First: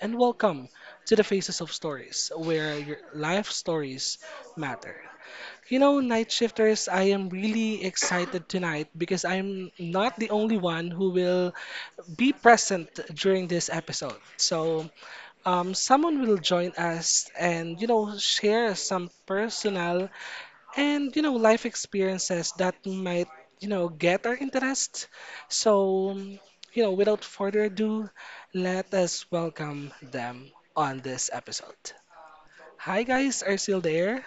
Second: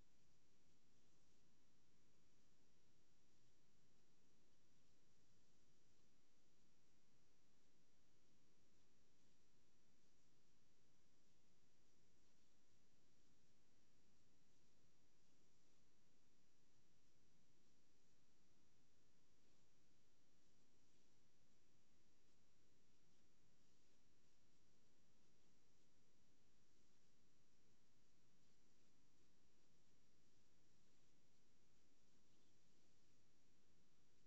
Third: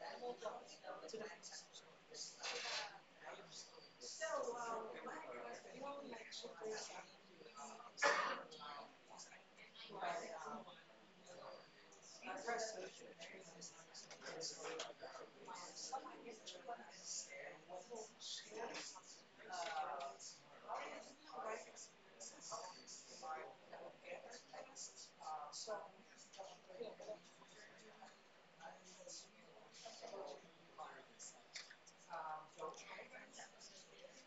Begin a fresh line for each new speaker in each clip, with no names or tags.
and welcome to the Faces of Stories, where your life stories matter. You know, night shifters, I am really excited tonight because I'm not the only one who will be present during this episode. So, someone will join us and, share some personal and life experiences that might get our interest, so without further ado, let us welcome them on this episode. Hi guys, are you still there?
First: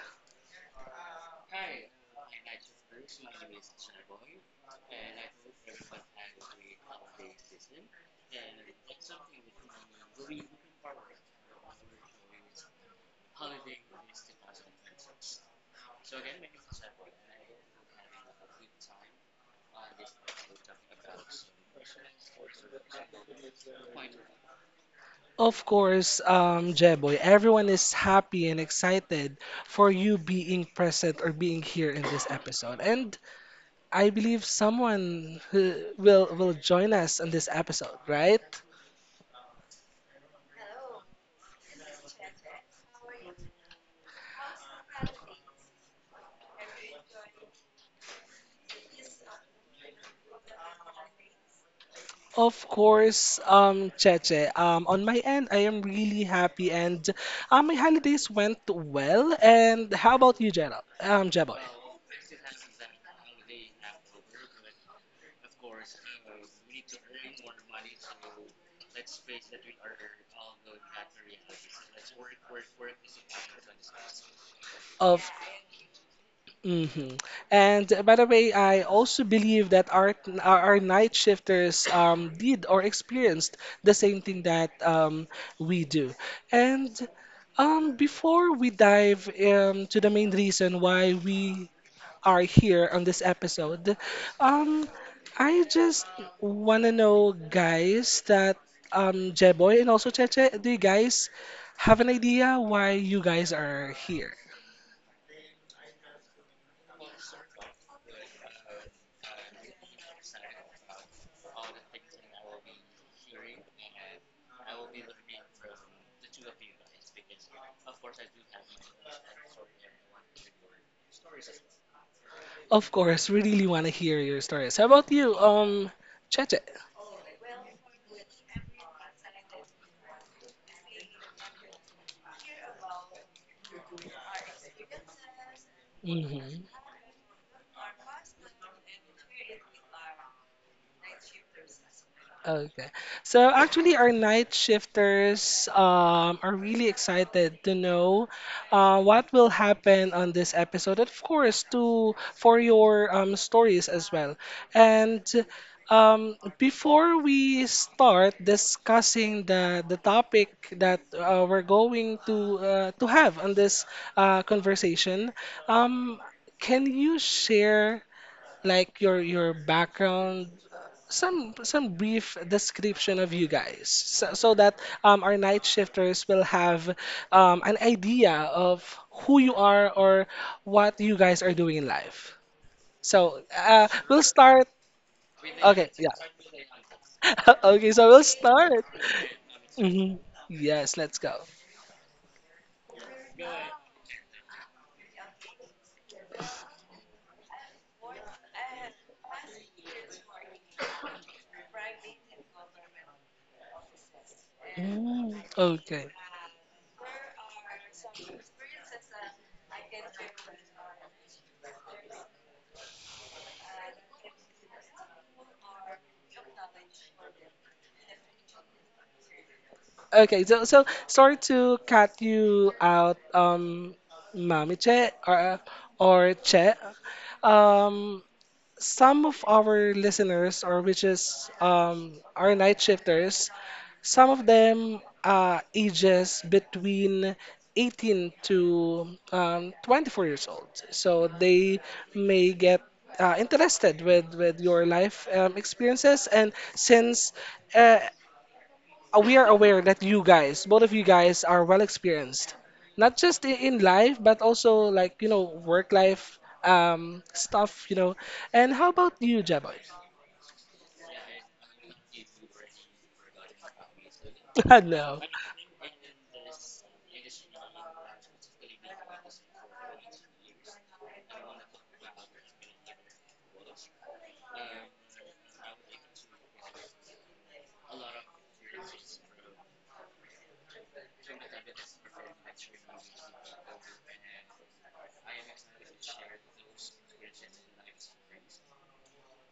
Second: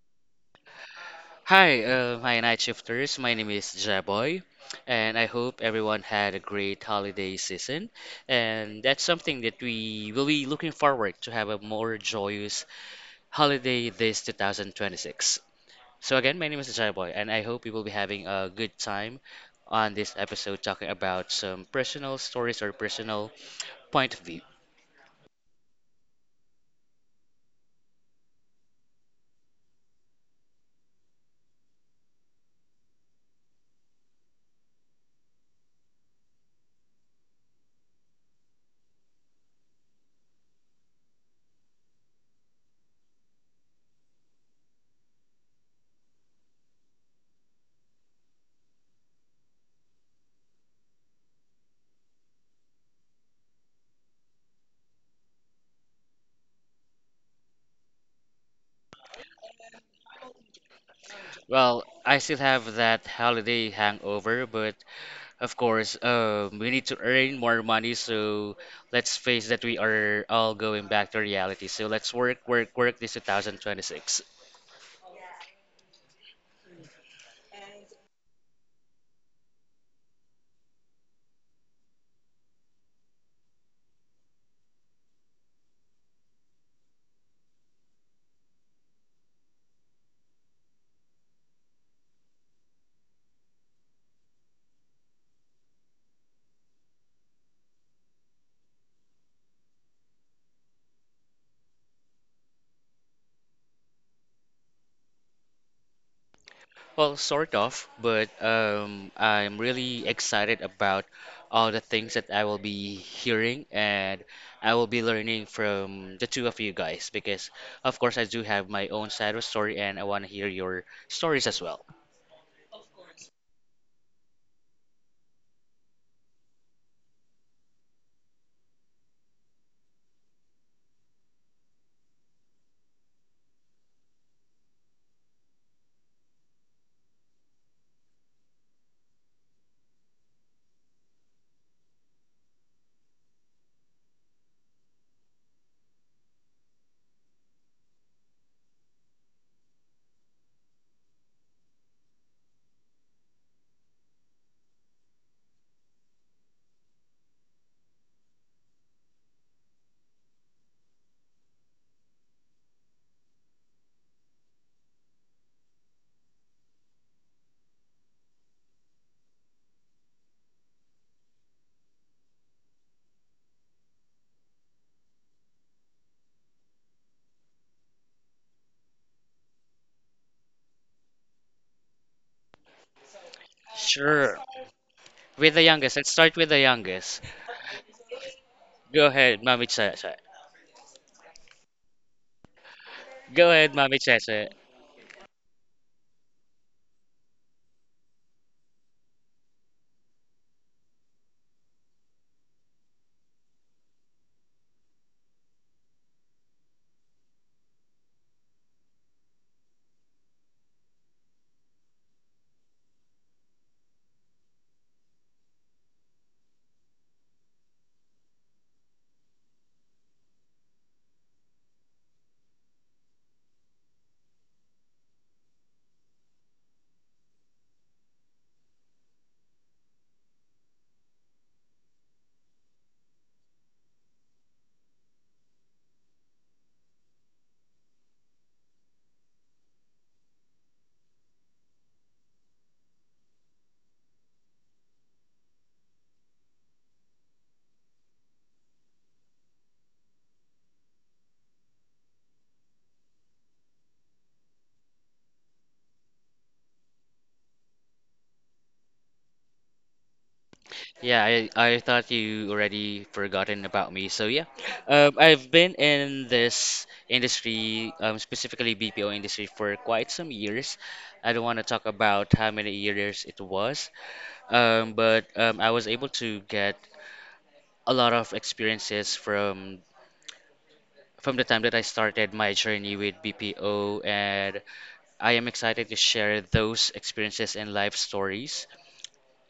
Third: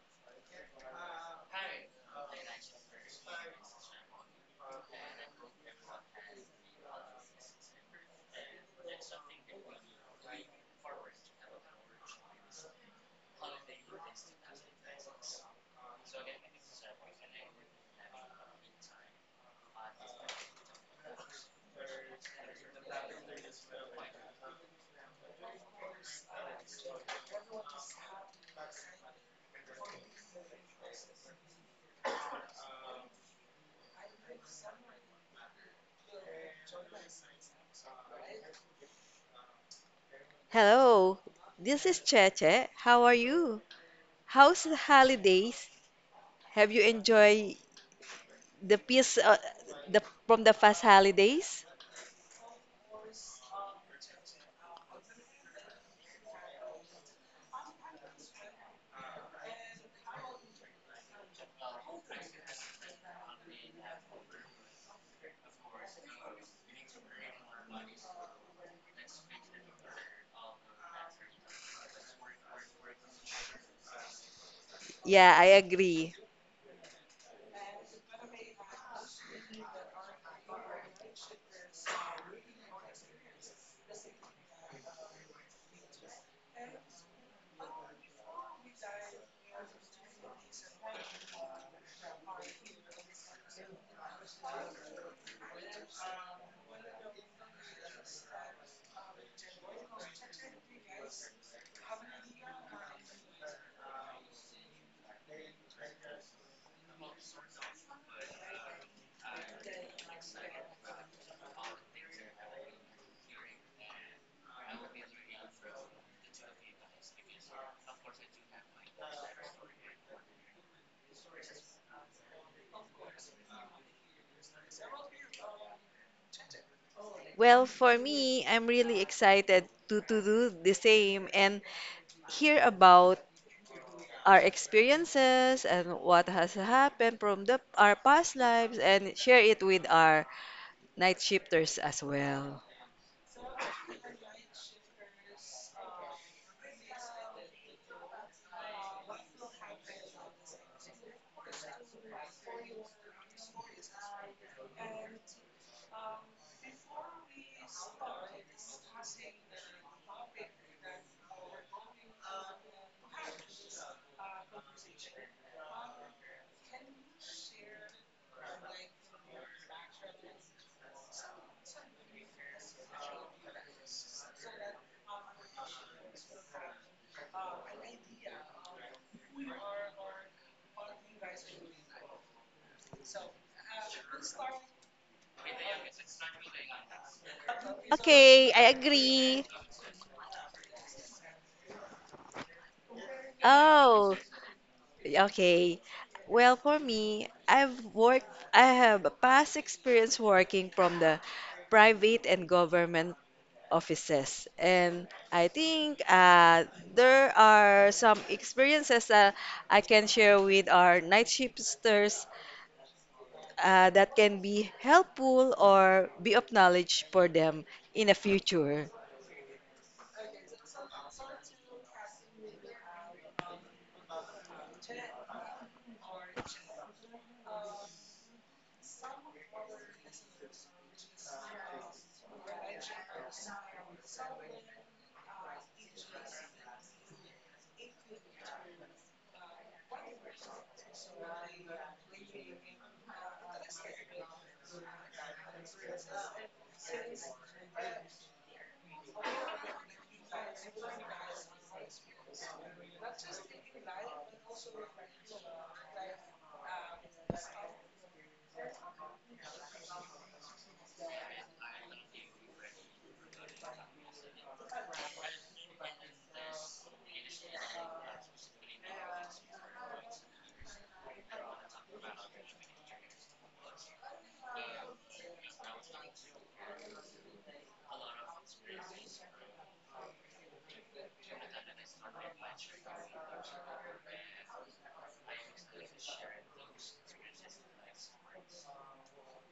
Hi, my night shifters. My name is Jaboy, and I hope everyone had a great holiday season. And that's something that we will be looking forward to have a more joyous holiday this 2026. So again, my name is Jaboy, and I hope you will be having a good time on this episode talking about some personal stories or personal point of view.
Of course, Jeboy, everyone is happy and excited for you being present or being here in this episode, and I believe someone who will join us in this episode, right?
How are you? How's the holidays? Have you enjoyed the peace the from the past holidays?
Of course, Cheche. On my end, I am really happy, and my holidays went well. And how about you, Jera? Jeboy?
Well, I still have that holiday hangover, but of course, we need to earn more money, so let's face that we are all going back to reality. So let's work, work, work this 2026.
Of
Yeah, I agree.
hmm And by the way, I also believe that our night shifters did or experienced the same thing that we do. And before we dive to the main reason why we are here on this episode, Um, I just want to know, guys, that Jeboy and also Cheche, do you guys have an idea why you guys are here?
Well, sort of, but I'm really excited about all the things that I will be hearing and I will be learning from the two of you guys because, of course, I do have my own side of story and I want to hear your stories as well.
Of course, we really want to hear your stories. How about you, Cheche?
Well, for me, I'm really excited to do the same and hear about our experiences and what has happened from the our past lives and share it with our night shifters as well.
Okay. So actually, our night shifters are really excited to know what will happen on this episode, and of course, to for your stories as well. And before we start discussing the topic that we're going to have on this conversation, um, can you share like your background, some brief description of you guys, so that our night shifters will have an idea of who you are or what you guys are doing in life. So we'll
Sure.
start.
With the
Okay,
youngest, let's
yeah.
start with the youngest.
Okay, so we'll
Okay, I
start.
Go ahead,
agree.
Mami Cha.
hmm Yes, let's go.
Go ahead, Mommy
Oh,
Cheche.
okay. Well, for me, I have a past experience working from the private and government offices. And
Mm,
I think
okay.
there are some experiences that I can share with our night shifters that can be helpful or be of knowledge for them in the future.
Okay, so so sorry to cut you out, Mami Che or Che. Um, some of our listeners, or which is our night shifters, some of them ages between 18 to 24 years old. So they may get interested with your life experiences. And since uh, we are aware that you guys, both of you guys, are well experienced, not just in life, but also like you know work life stuff, you know. And how about you, Jeboy?
Yeah, I thought you already forgotten about me. So yeah,
Hello.
I've been in this industry, specifically BPO industry, for quite some years. I don't want to talk about how many years it was, but I was able to get a lot of experiences from the time that I started my journey with BPO, and I am excited to share those experiences and life stories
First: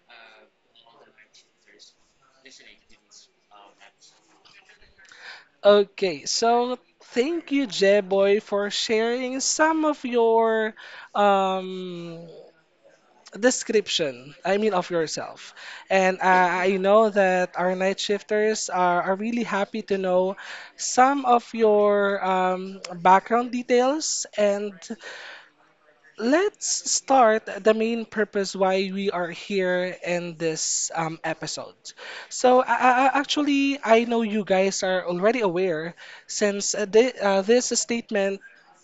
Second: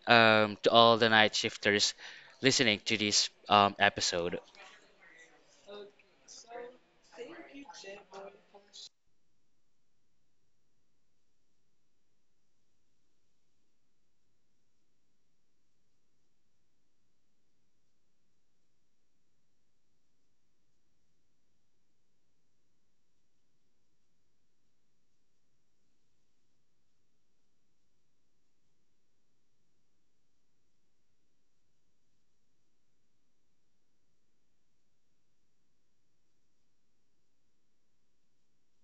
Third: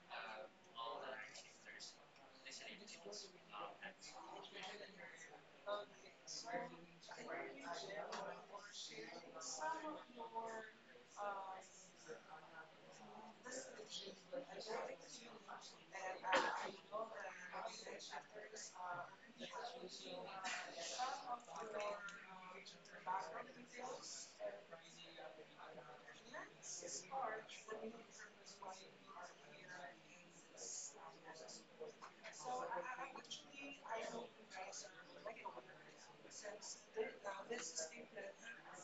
to all the night shifters listening to this episode.
Okay, so thank you, Jeboy, for sharing some of your um, description, I mean, of yourself. And I know that our night shifters are really happy to know some of your background details. And let's start the main purpose why we are here in this episode. So actually, I know you guys are already aware, since this statement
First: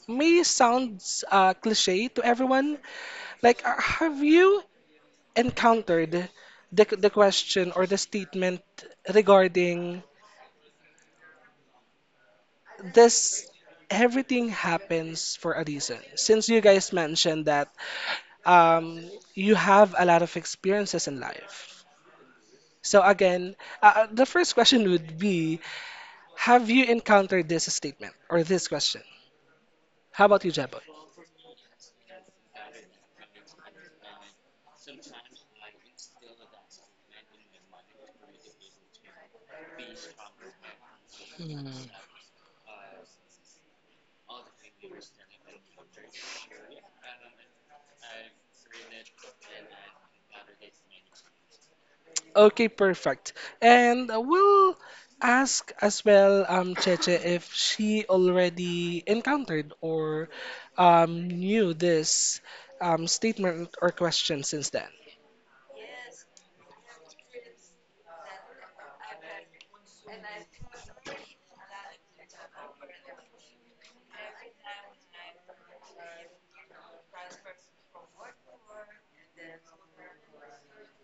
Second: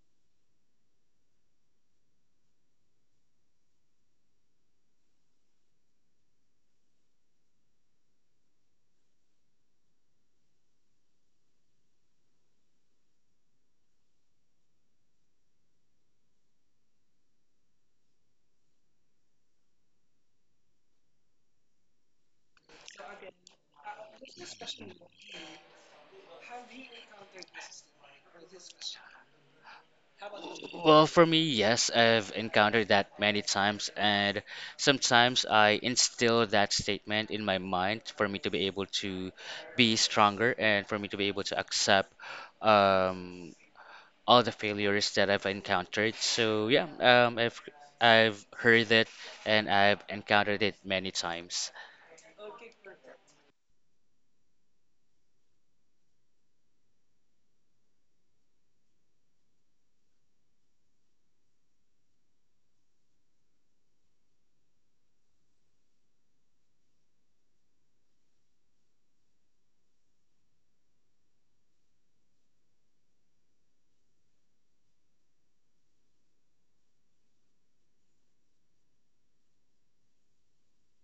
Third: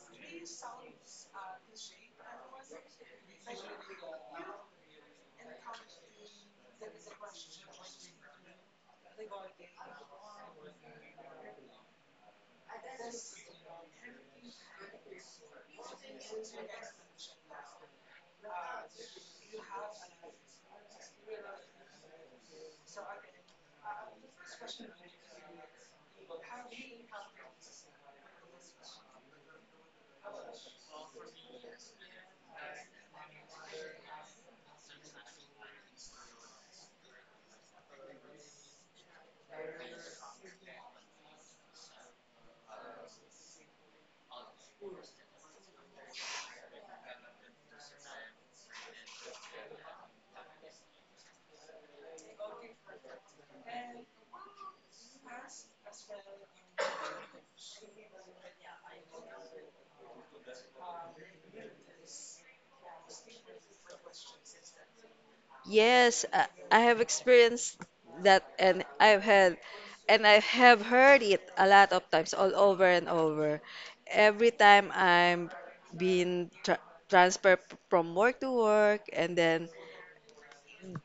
may sound cliche to everyone. Like have you encountered the question or the statement regarding this, everything happens for a reason, since you guys mentioned that um, you have a lot of experiences in life. So again, the first question would be, have you encountered this statement or this question? How about you, Jabo?
Well, for me, yes, I've encountered that many times, and sometimes I instill that statement in my mind for me to be able to be stronger and for me to be able to
Mm.
accept um, all the failures that I've encountered. So yeah, I've heard it and I've encountered it many times.
Okay, perfect. And we'll ask as well, Cheche, if she already encountered or knew this statement or question since then.
Yes, I have experienced that and I've had and I have heard it a lot of times all over and over. Every time I'm being tra transferred from work to work and then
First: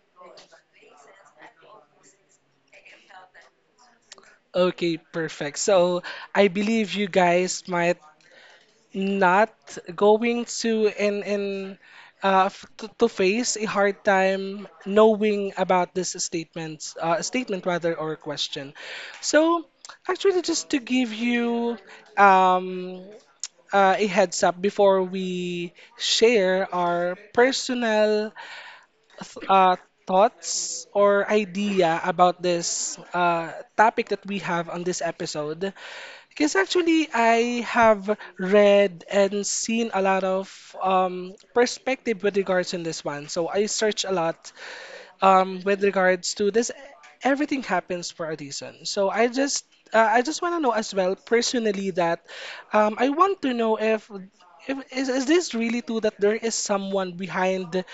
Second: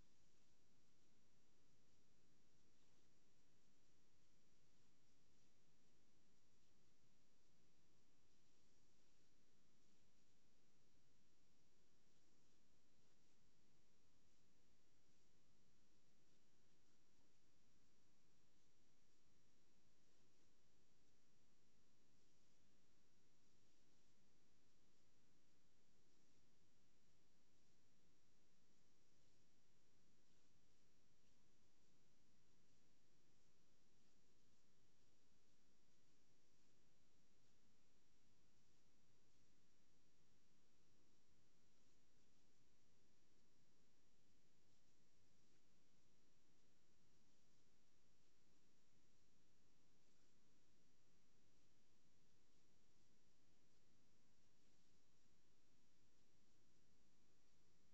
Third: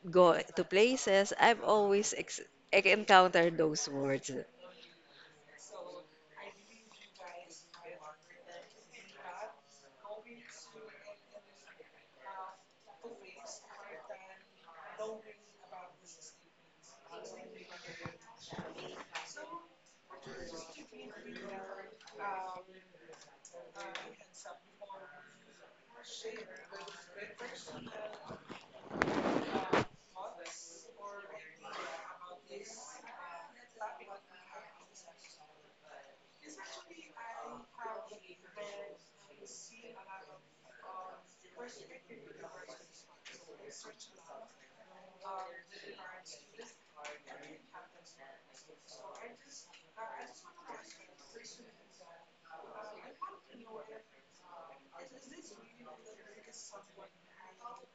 go to places, I've always ex encountered those words.
Okay, perfect. So I believe you guys might not going to to face a hard time knowing about this statement, rather, or question. So actually, just to give you um, a heads up before we share our personal th- uh, thoughts or idea about this topic that we have on this episode, because actually, I have read and seen a lot of perspective with regards in this one. So I search a lot with regards to this, everything happens for a reason. So I just want to know as well personally that I want to know if is this really true that there is someone behind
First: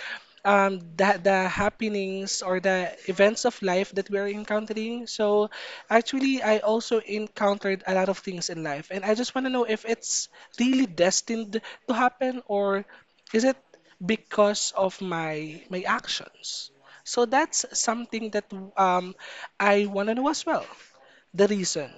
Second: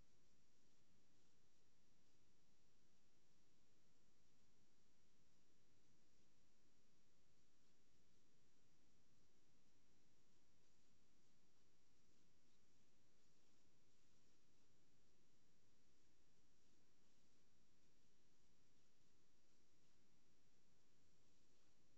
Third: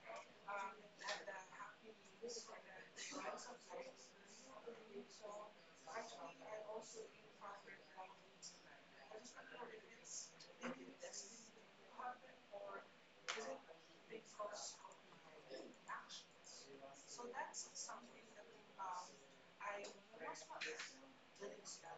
the happenings or the events of life that we're encountering. So actually, I also encountered a lot of things in life, and I just want to know if it's really destined to happen or is it because of my actions? So that's something that um, I want to know as well. The reason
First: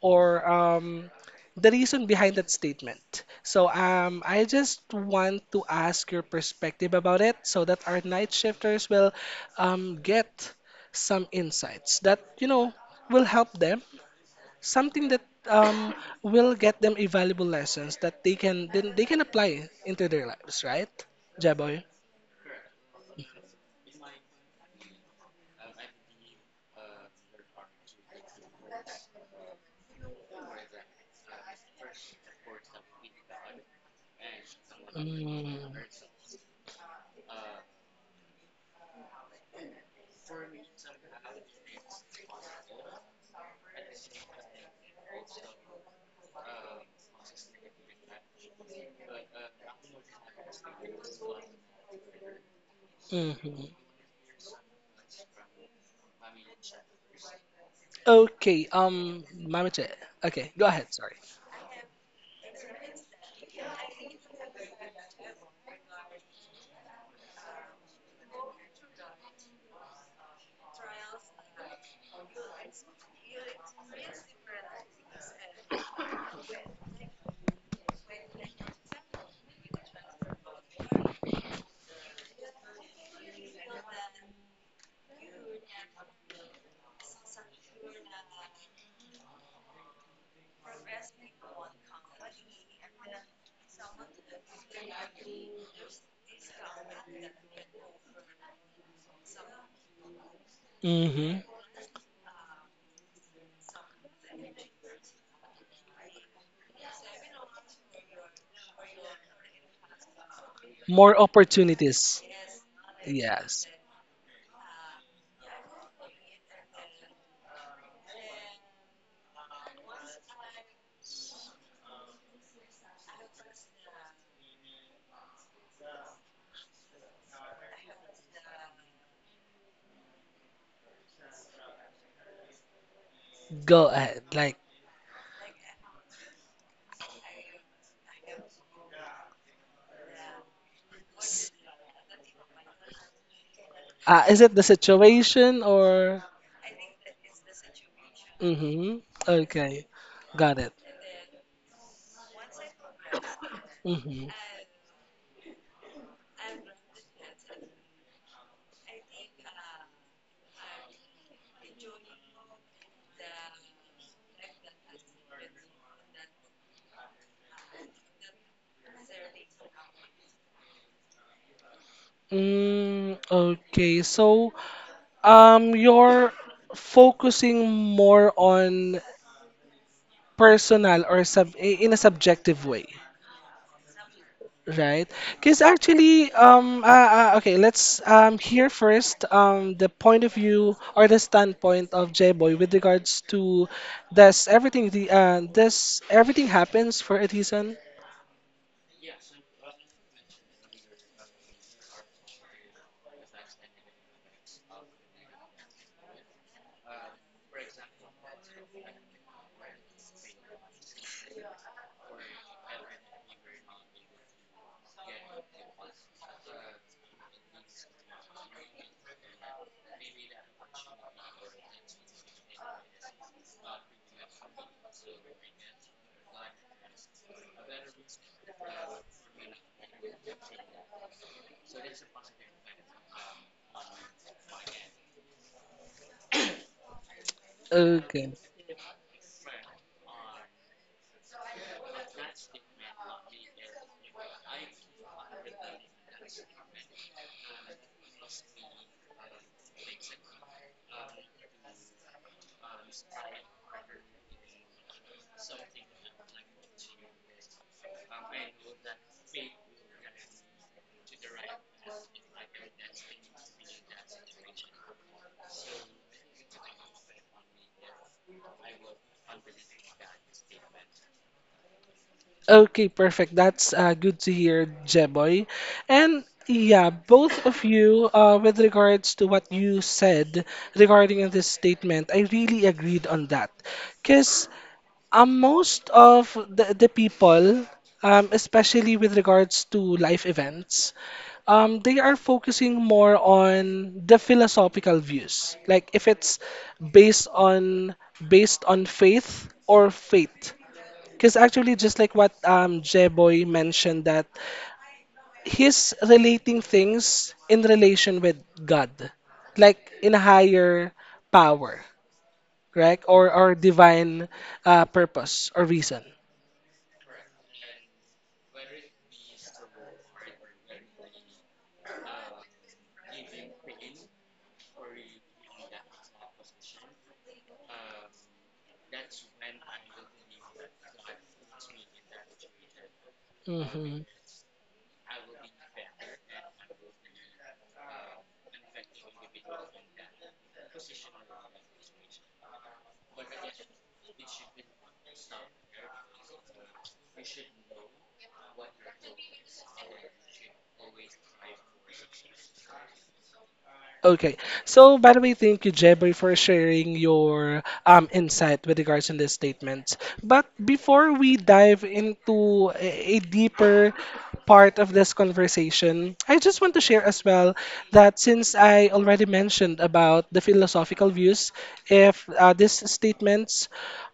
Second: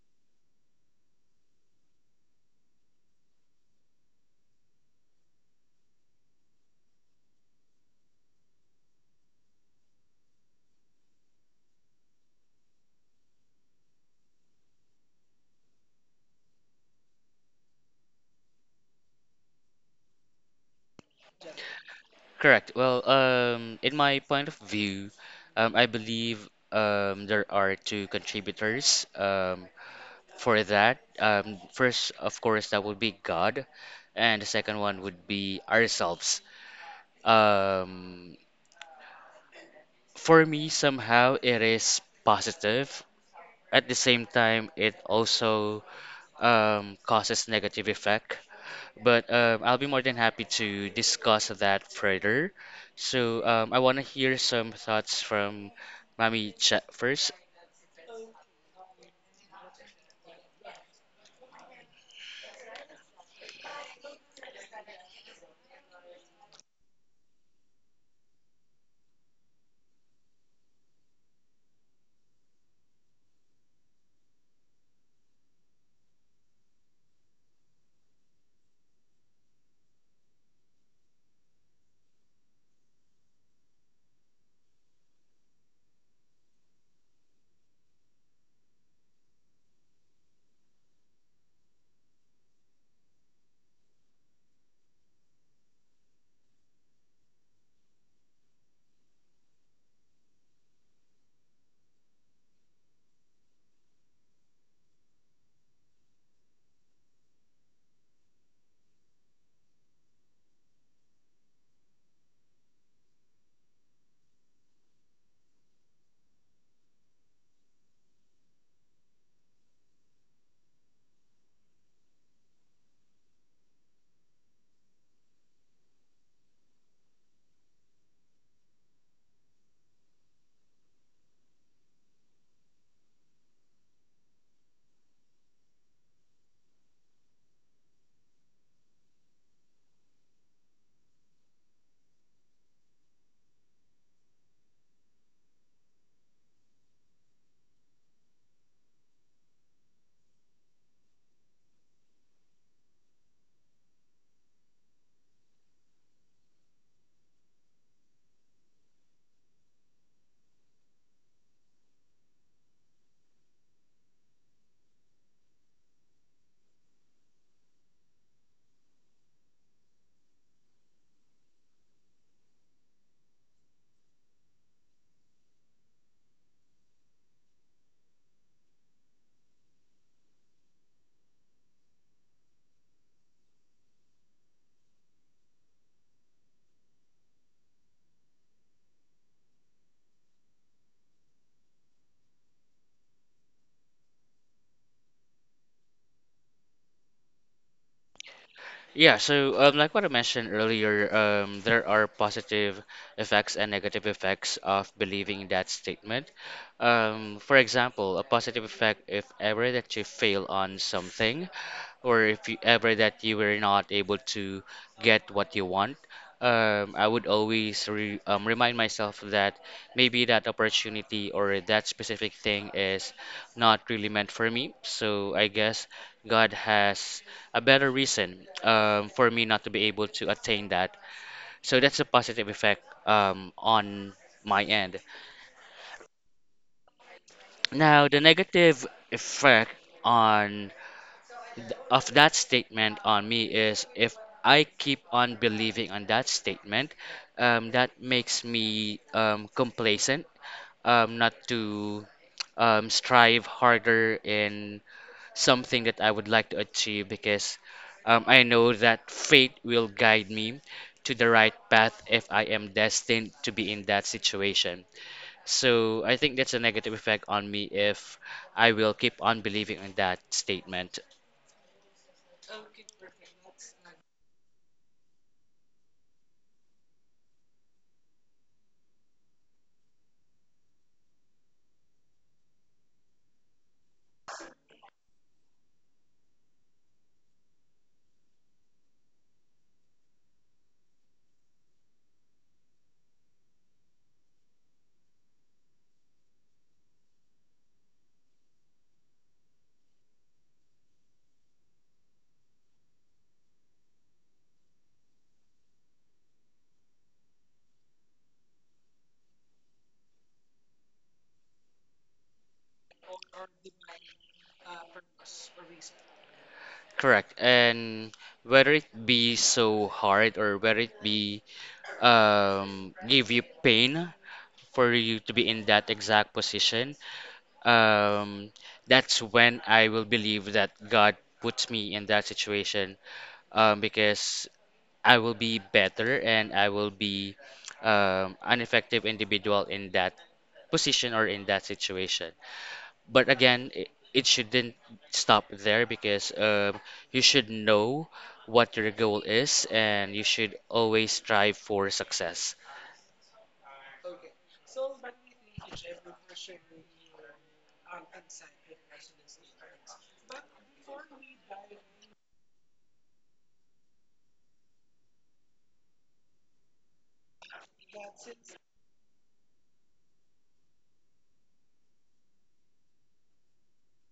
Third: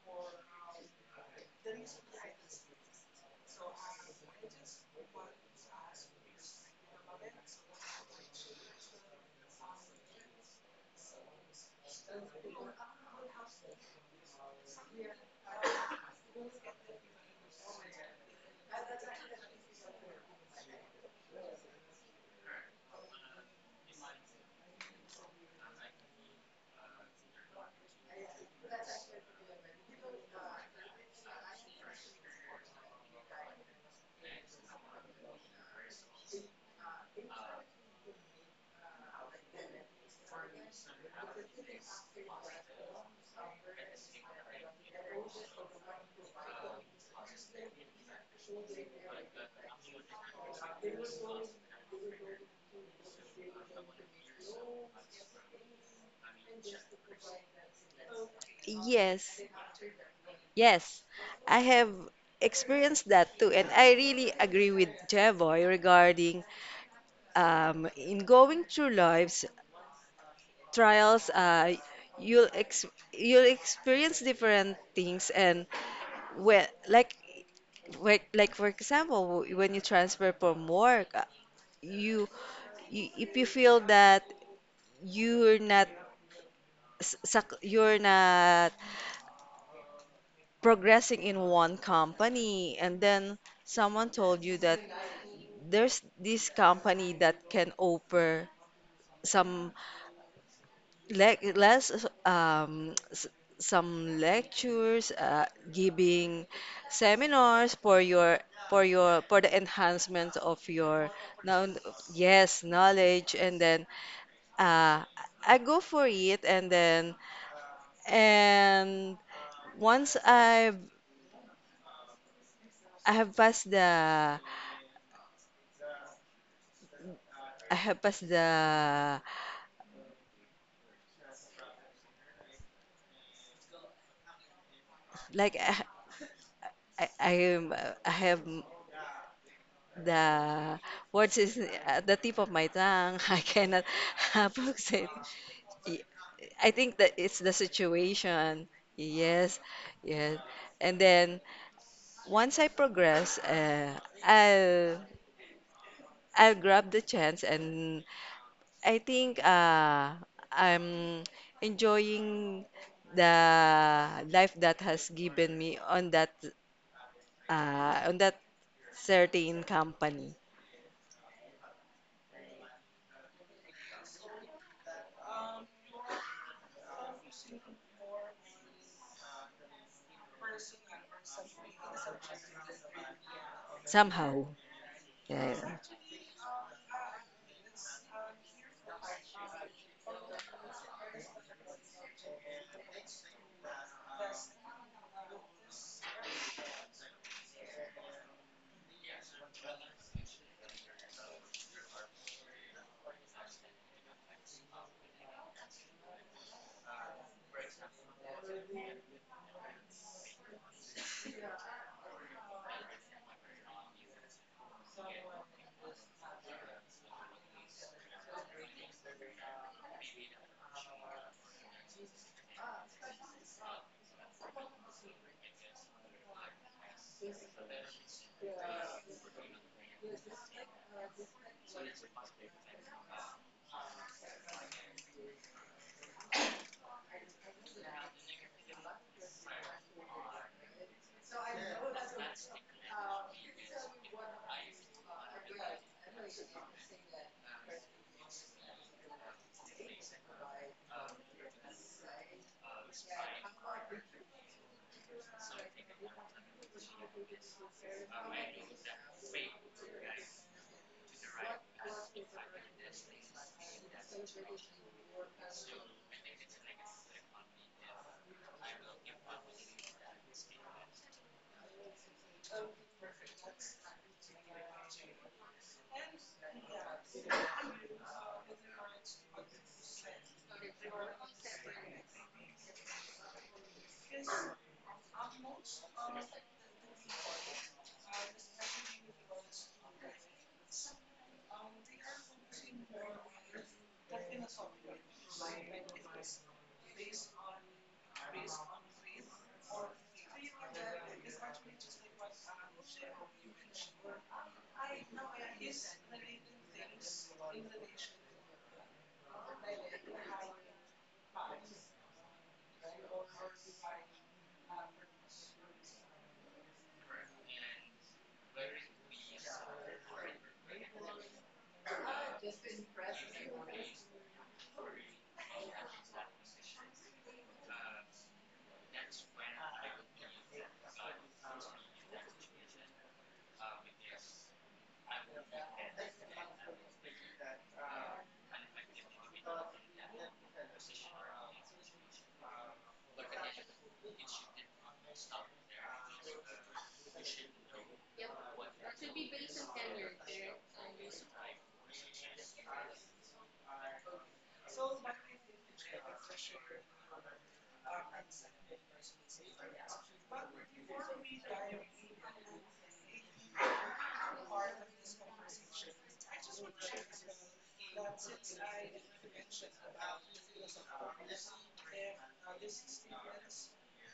or the reason behind that statement. So I just want to ask your perspective about it so that our night shifters will get some insights that, you know, will help them. Something that um, will get them a valuable lessons that they can then they can apply into their lives, right, Jaboy?
Correct. Well, in my point of view, I believe there are two contributors for that. First, of course, that would be God, and the second one would be ourselves.
Mm-hmm.
Um, for me, somehow it is positive. At the same time, it also causes negative effect. But I'll be more than happy to discuss that further. So
Mm-hmm.
I want to hear some thoughts from Mami Chat first.
Okay,
Yes,
Mamiche. Okay, go ahead.
yes,
Sorry.
I have experienced that too, and I really agree with Jevoy regarding in going through lives, trials, you'll ex you'll experience different things and when like, for example, when you transfer from work, you, you, if you feel that you're not you're not progressing in one company and then someone told you that there's this company that can offer some like
Mm-hmm.
less um s- some lectures, giving seminars for your for the enhancement of your
More
now,
opportunities.
yes, knowledge. And
Yes.
then uh, I go for it and then and once I've I have passed the I have passed the
Go ahead. Like,
like I am I have the words is at the tip of my tongue. I cannot
is it the
approximate.
situation
Y-
or?
I think that it's the situation.
Mm-hmm.
Yes,
Okay,
yes.
got it.
And then once I progress,
Mm-hmm.
I'll I'll grab the chance, and I think I'm enjoying the life that has given me on that uh, on that certain company
Mm, okay, so you're focusing more on personal or sub in a subjective way.
somehow.
Right.
Yeah,
Because actually, okay, let's hear first the point of view or the standpoint of J-Boy with regards to does everything happens for a reason?
Yeah, so like what I mentioned earlier, there are positive effects and negative effects of believing that statement. For example, a positive effect if ever that you fail on something, or if you, ever that you were not able to get what you want, I would always remind myself that maybe that opportunity or that specific thing is not really meant for me. So I guess God has a better reason for me not to be able to attain that. So that's a positive effect on my end. Now, the
Okay.
negative effect on of that statement on me is if I keep on believing on that statement, that makes me complacent, not to strive harder in something that I would like to achieve because I know that fate will guide me to the right path if I am destined to be in that situation. So I think that's a negative effect on me if I will keep on believing on that statement.
Okay, perfect. That's good to hear, Jeboy. And yeah, both of you, with regards to what you said regarding this statement, I really agreed on that. Because most of the people, especially with regards to life events, they are focusing more on the philosophical views. Like if it's based on faith or faith. Because actually, just like what Jeboy mentioned, that he's relating things in relation with God, like in a higher power, correct? Or divine purpose or reason.
Correct. And whether it be so hard or whether it be give you pain for you to be in that exact position, um that's when I will believe that God puts me in that situation
Mm-hmm.
because I will be better and I will be an effective individual in that position or in that situation. But again, it shouldn't stop there because you should know what your goal is and you should always strive for success.
Okay. So, by the way, thank you, Jeboy, for sharing your insight with regards in this statement. But before we dive into a deeper part of this conversation, I just want to share as well that since I already mentioned about the philosophical views, if these statements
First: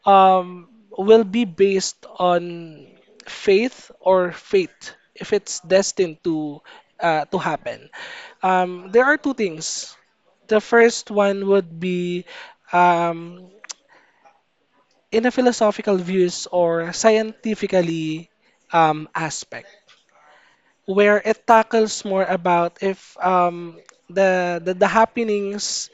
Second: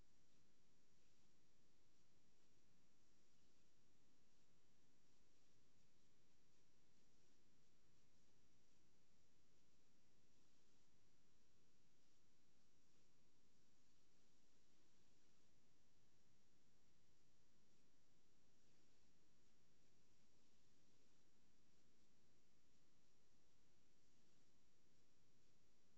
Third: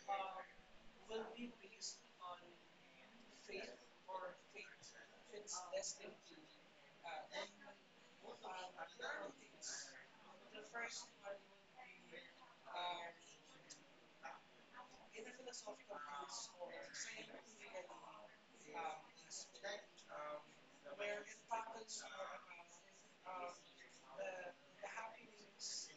um, will be based on faith or fate, if it's destined to happen. There are two things. The first one would be um, in a philosophical views or scientifically aspect, where it tackles more about if the the happenings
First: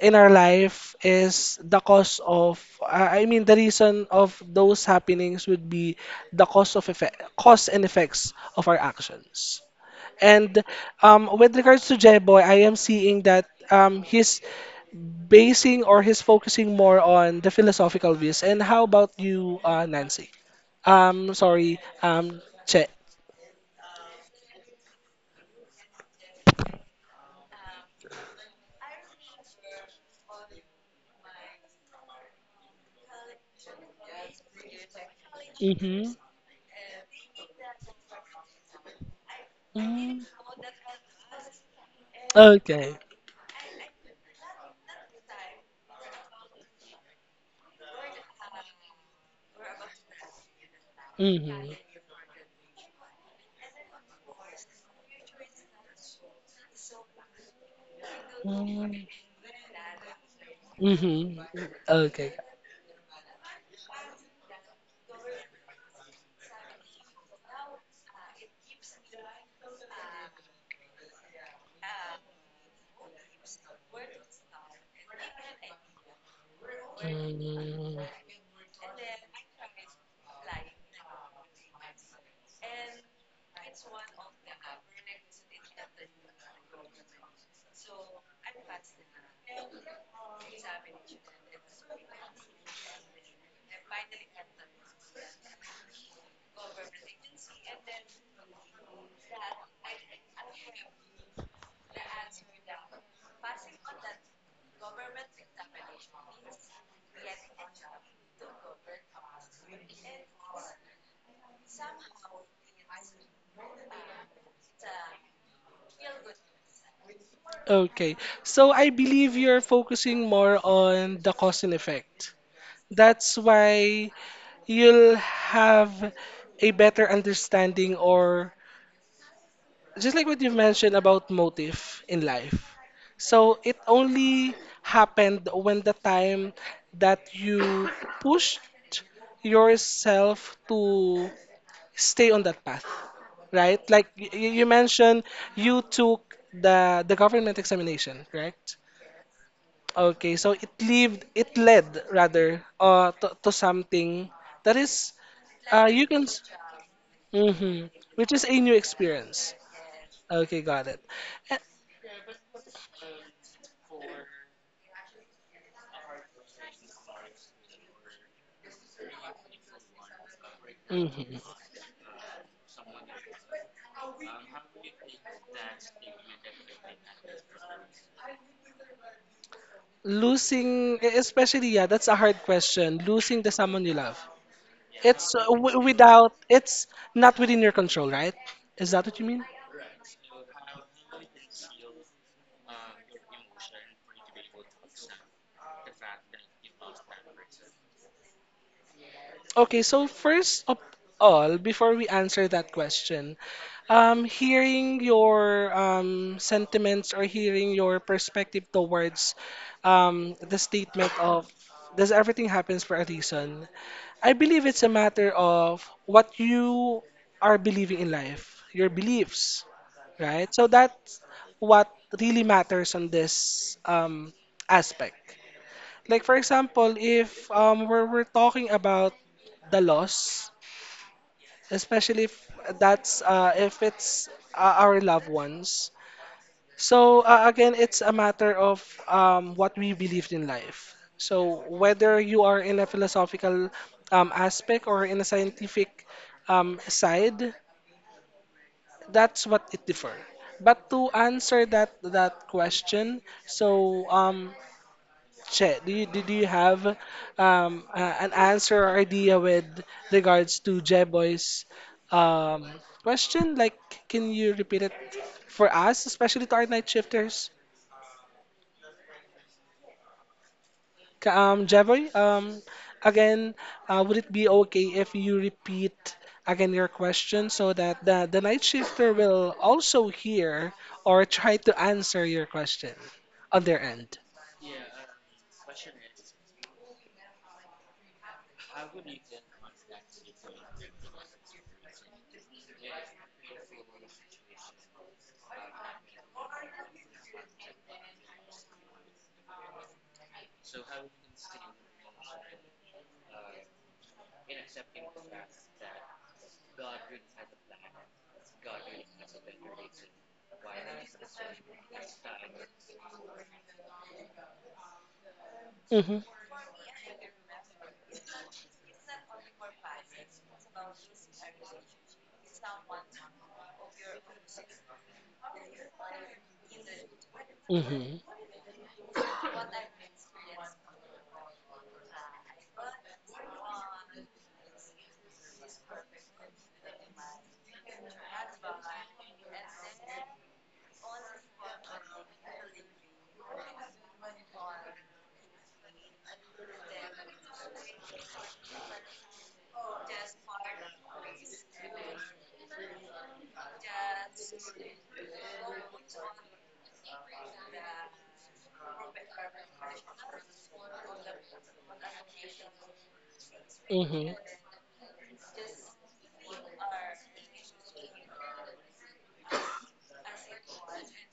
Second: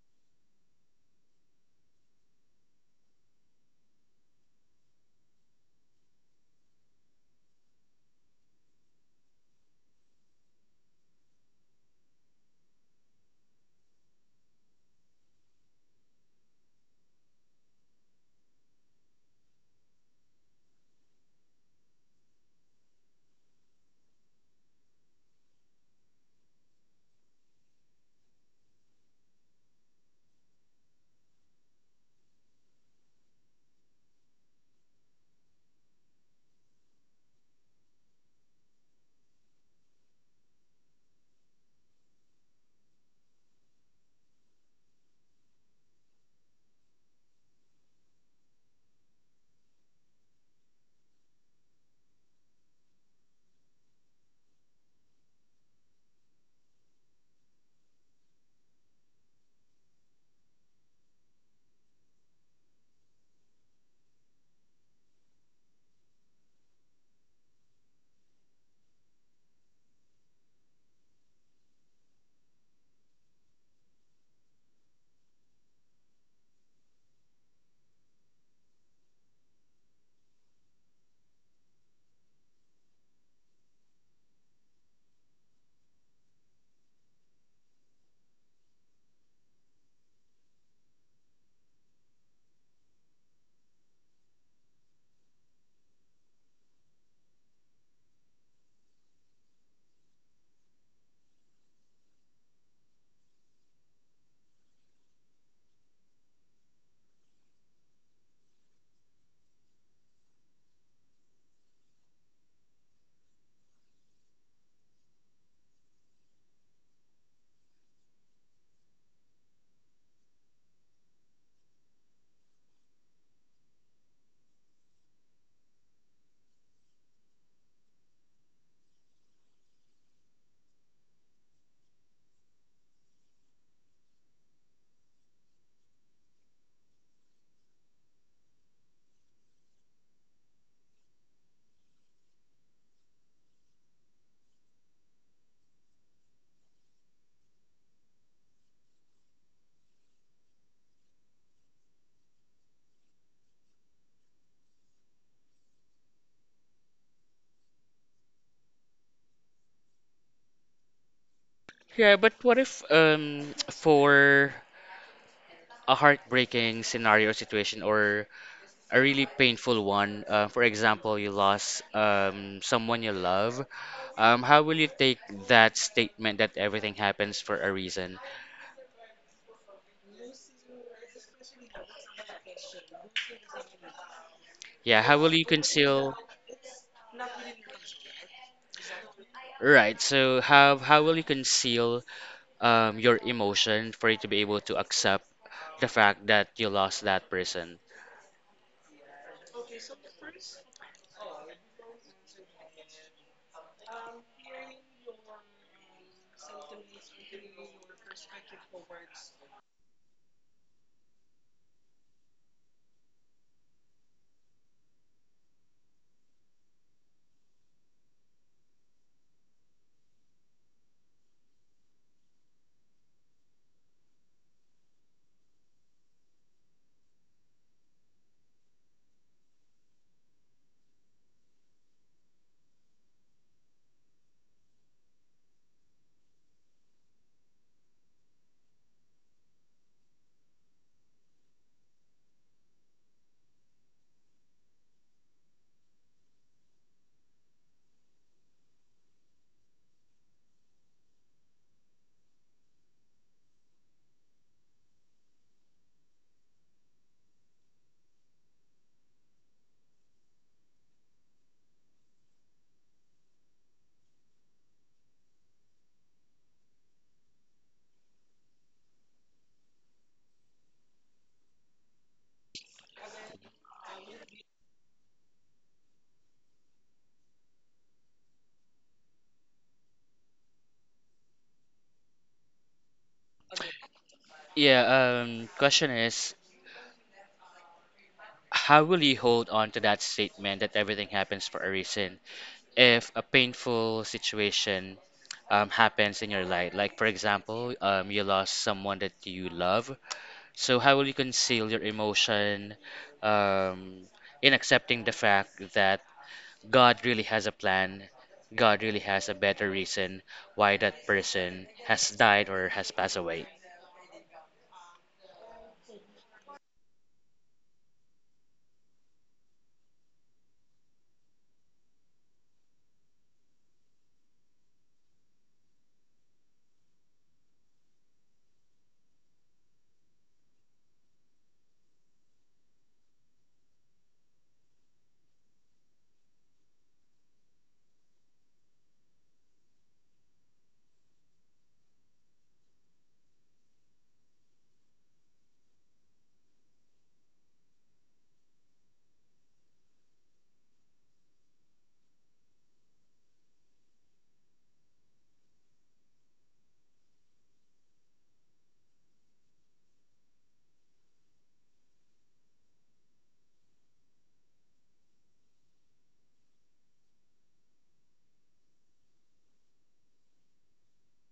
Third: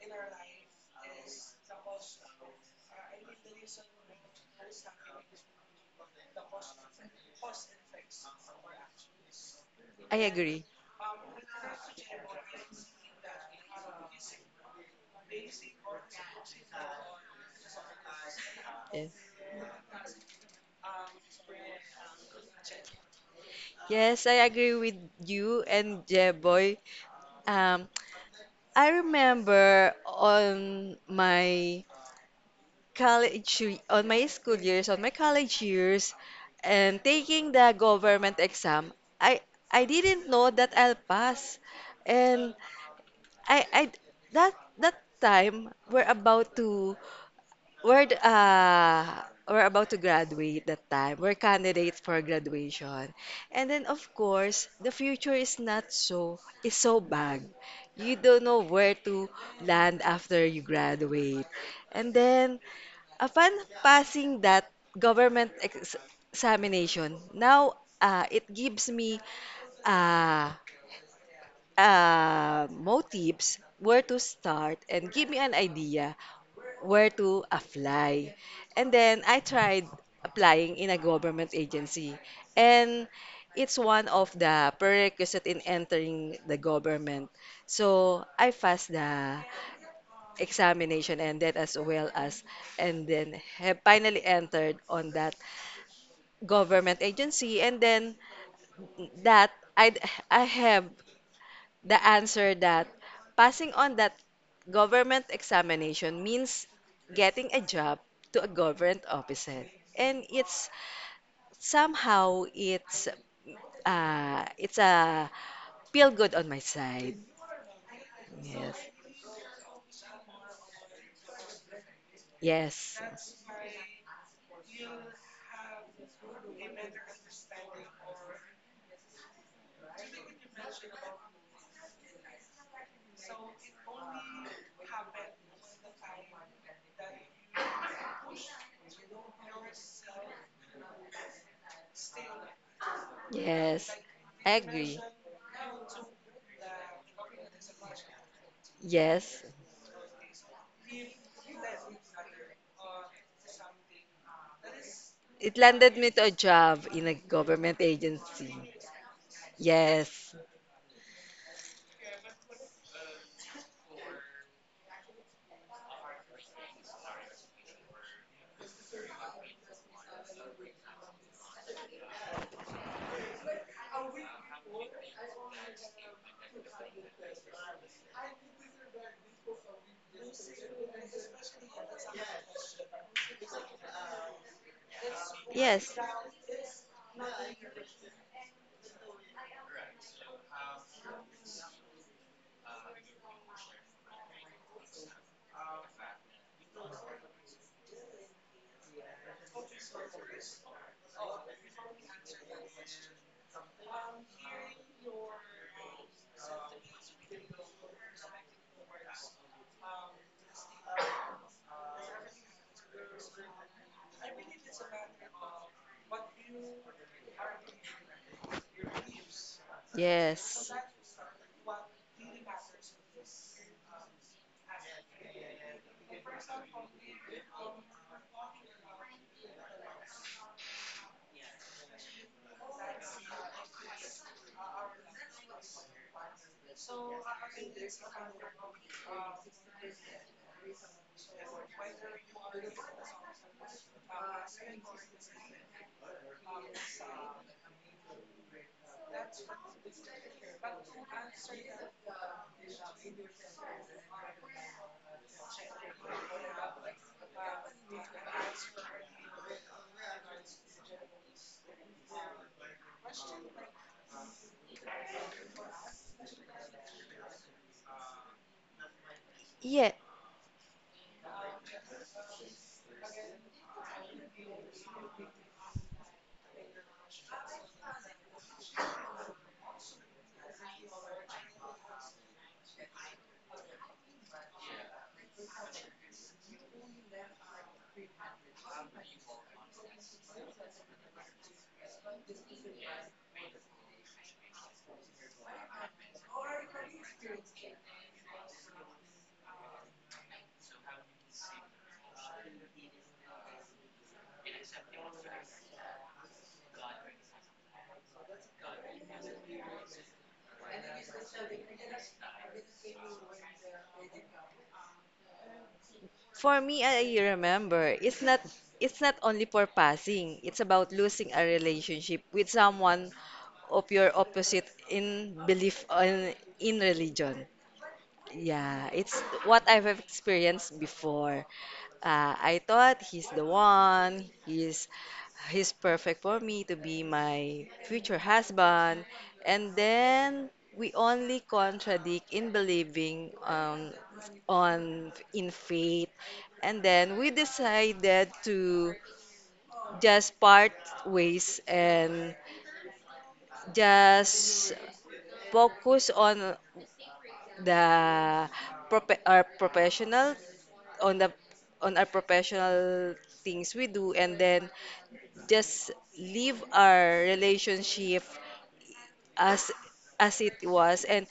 in our life is the cause of I mean the reason of those happenings would be the cause of effect, cause and effects of our actions.
I agree.
And with regards to Jeboy, I am seeing that he's basing or he's focusing more on the philosophical views. And how
Yes,
about you, Nancy? Sorry, Che.
yes, I agree with you and Jeboy. Um, I remember on my college, on my college
Mm-hmm.
years, and taking the government exam, I
Mm.
didn't know that I'll pass, and
Okay.
I that that time we're about to We're d- uh we're about to graduate that time. We're
Mm-hmm.
candidates for graduation. And then of course, the future is not so is so bad. You don't know where
Mm.
to land after you
Mm-hmm.
graduate. And
Okay.
then upon passing that government ex examination, now it gives me uh, motives where to start and give me an idea where to
Mm.
apply. And then I tried applying in a government agency. And it's one of the prerequisite in entering the government. So I passed the examination and that as well as and then have finally entered on that government agency and then that I I have the answer that passing on that government examination means getting a job to a government officer. And it's somehow it's a feel good on my side.
Okay. So I
Yes.
believe you're focusing more on the cause and effect.
Yes.
That's why you'll have a better understanding, or just like what you mentioned about motive in life. So it only happened when the time that you pushed yourself to stay on that path, right?
Yes.
Like
I
you
agree.
mentioned, you took the government examination, correct?
Yes.
Okay, so it led, rather, to something that is
It
uh,
landed
you
me to
can,
a job in a government
mm, which is a new
agency.
experience.
Yes.
Okay, got it.
Yeah, but what if for a heartbreaking scenario or situation or a really painful one, for example, you
Mhm.
lost someone you love, how will you take that statement that everything happens for a reason?
Losing, especially, yeah, that's a hard question. Losing the someone you love.
Yeah, how will
It's
you
w-
Yes.
conceal?
without, it's not within your control, right? Is that what you mean?
Right, so how will you conceal your emotion for you to be able to accept the fact that you lost that person?
Okay, so first of all, before we answer that question, hearing your sentiments or hearing your perspective towards the statement of, does everything happens for a reason? I believe it's a matter of what you are believing in life, your beliefs, right? So
Yes.
that's what really matters on this aspect. Like for example, if we're talking about the loss, especially if that's if it's our loved ones. So again, it's a matter of what we believed in life. So whether you are in a philosophical aspect or in a scientific side, that's what it differs. But to answer that question, so Che, do you did you have an answer or idea with regards to Jeboy's um question? Like, can you repeat it for us, especially to our night shifters?
Yeah.
Jeboy, again, would it be okay if you repeat again your question so that the night shifter will also hear or try to answer your question on their end?
Yeah, question is, how will you hold on to that statement that everything happens for a reason if a painful situation happens in your life? Like, for example, you lost someone that you love. So, how will you conceal your emotion um, in accepting the fact that God really has a plan? God really has a better reason why that person has died or has passed away.
Mm-hmm.
For me, I remember it's not only for passing. It's about losing a relationship with someone of your opposite in belief on in religion.
Mm-hmm.
Yeah, it's what I've experienced before. I thought he's the one. He's perfect for me to be my future husband. And then we only contradict in believing on in faith. And then we decided to just part ways and just focus on the prope- our professional on the on our professional things we do
Mm-hmm.
and then just leave our relationship as as it was. And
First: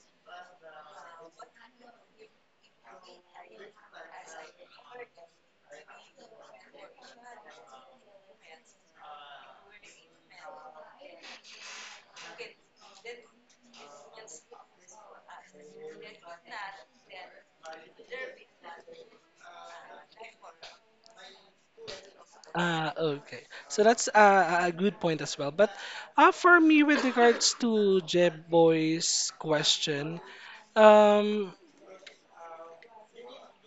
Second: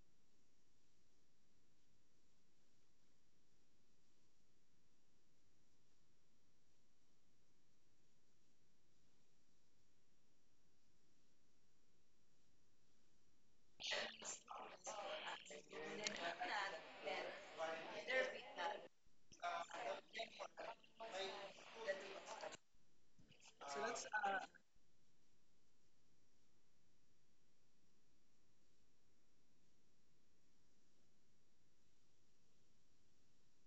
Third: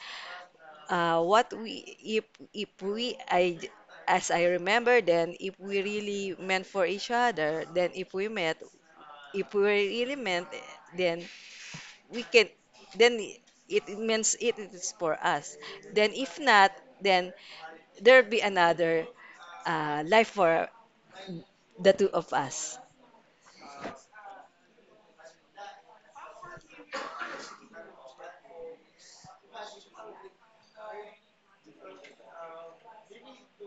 what we if we I as I remember, then if we really meant for each other, then if we met if we really meant then we can, then it means it is for us. Then if not, then there'll be another life for the two of us.
Ah, okay. So that's a good point as well. But for me, with regards to Jeb Boy's question, um,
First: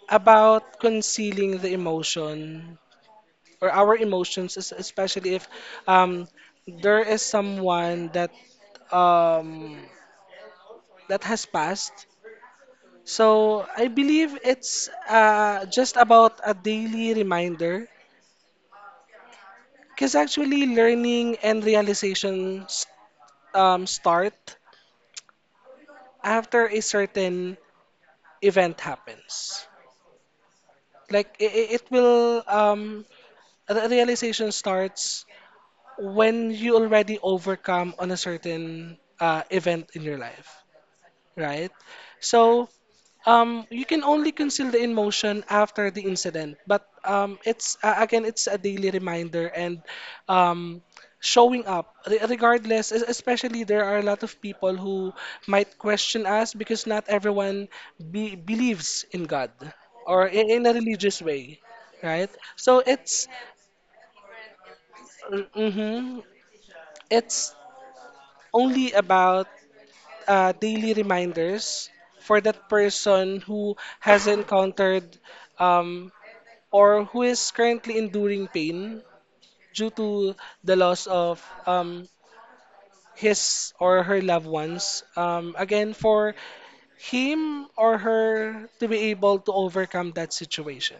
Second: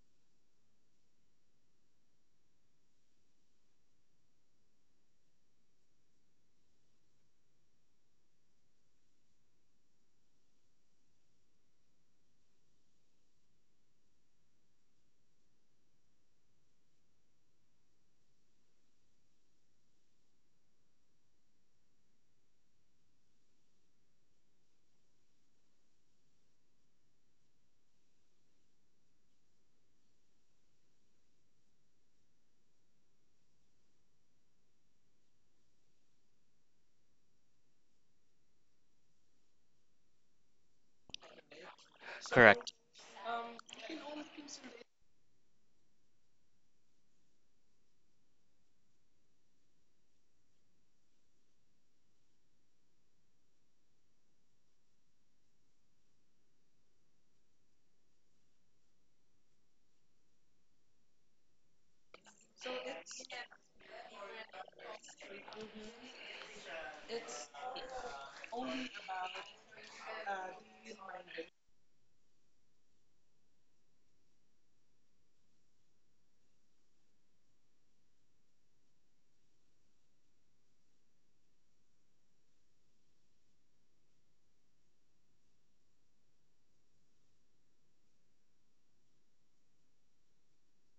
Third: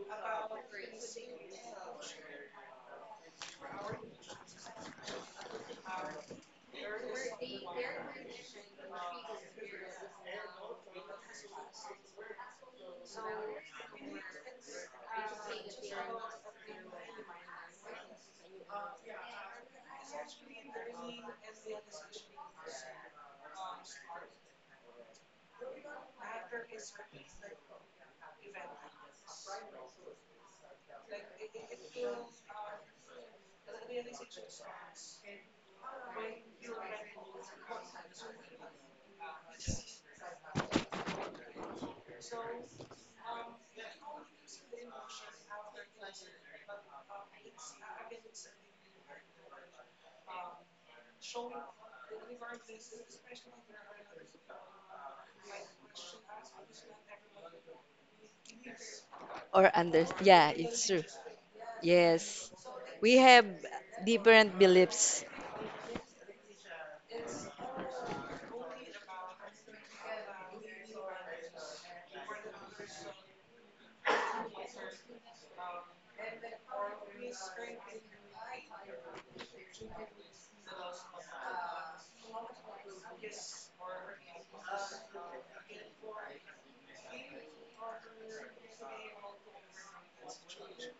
about concealing the emotion or our emotions, especially if um, there is someone that um, that has passed. So I believe it's just about a daily reminder. Because actually, learning and realization start after a certain event happens. Like it will the realization starts when you already overcome on a certain event in your life, right? So
Correct.
You can only conceal the emotion after the incident, but it's again, it's a daily reminder and um, showing up regardless. Especially there are a lot of people who might question us because not everyone be believes in God
Or under,
or
yeah,
in a
it's true.
religious way, right?
Yes,
So
we
it's
have different beliefs.
mm-hmm, it's only about daily reminders for that person who has encountered um, or who is currently enduring pain due to the loss of his or her loved ones. Again, for him or her to be able to overcome that situation.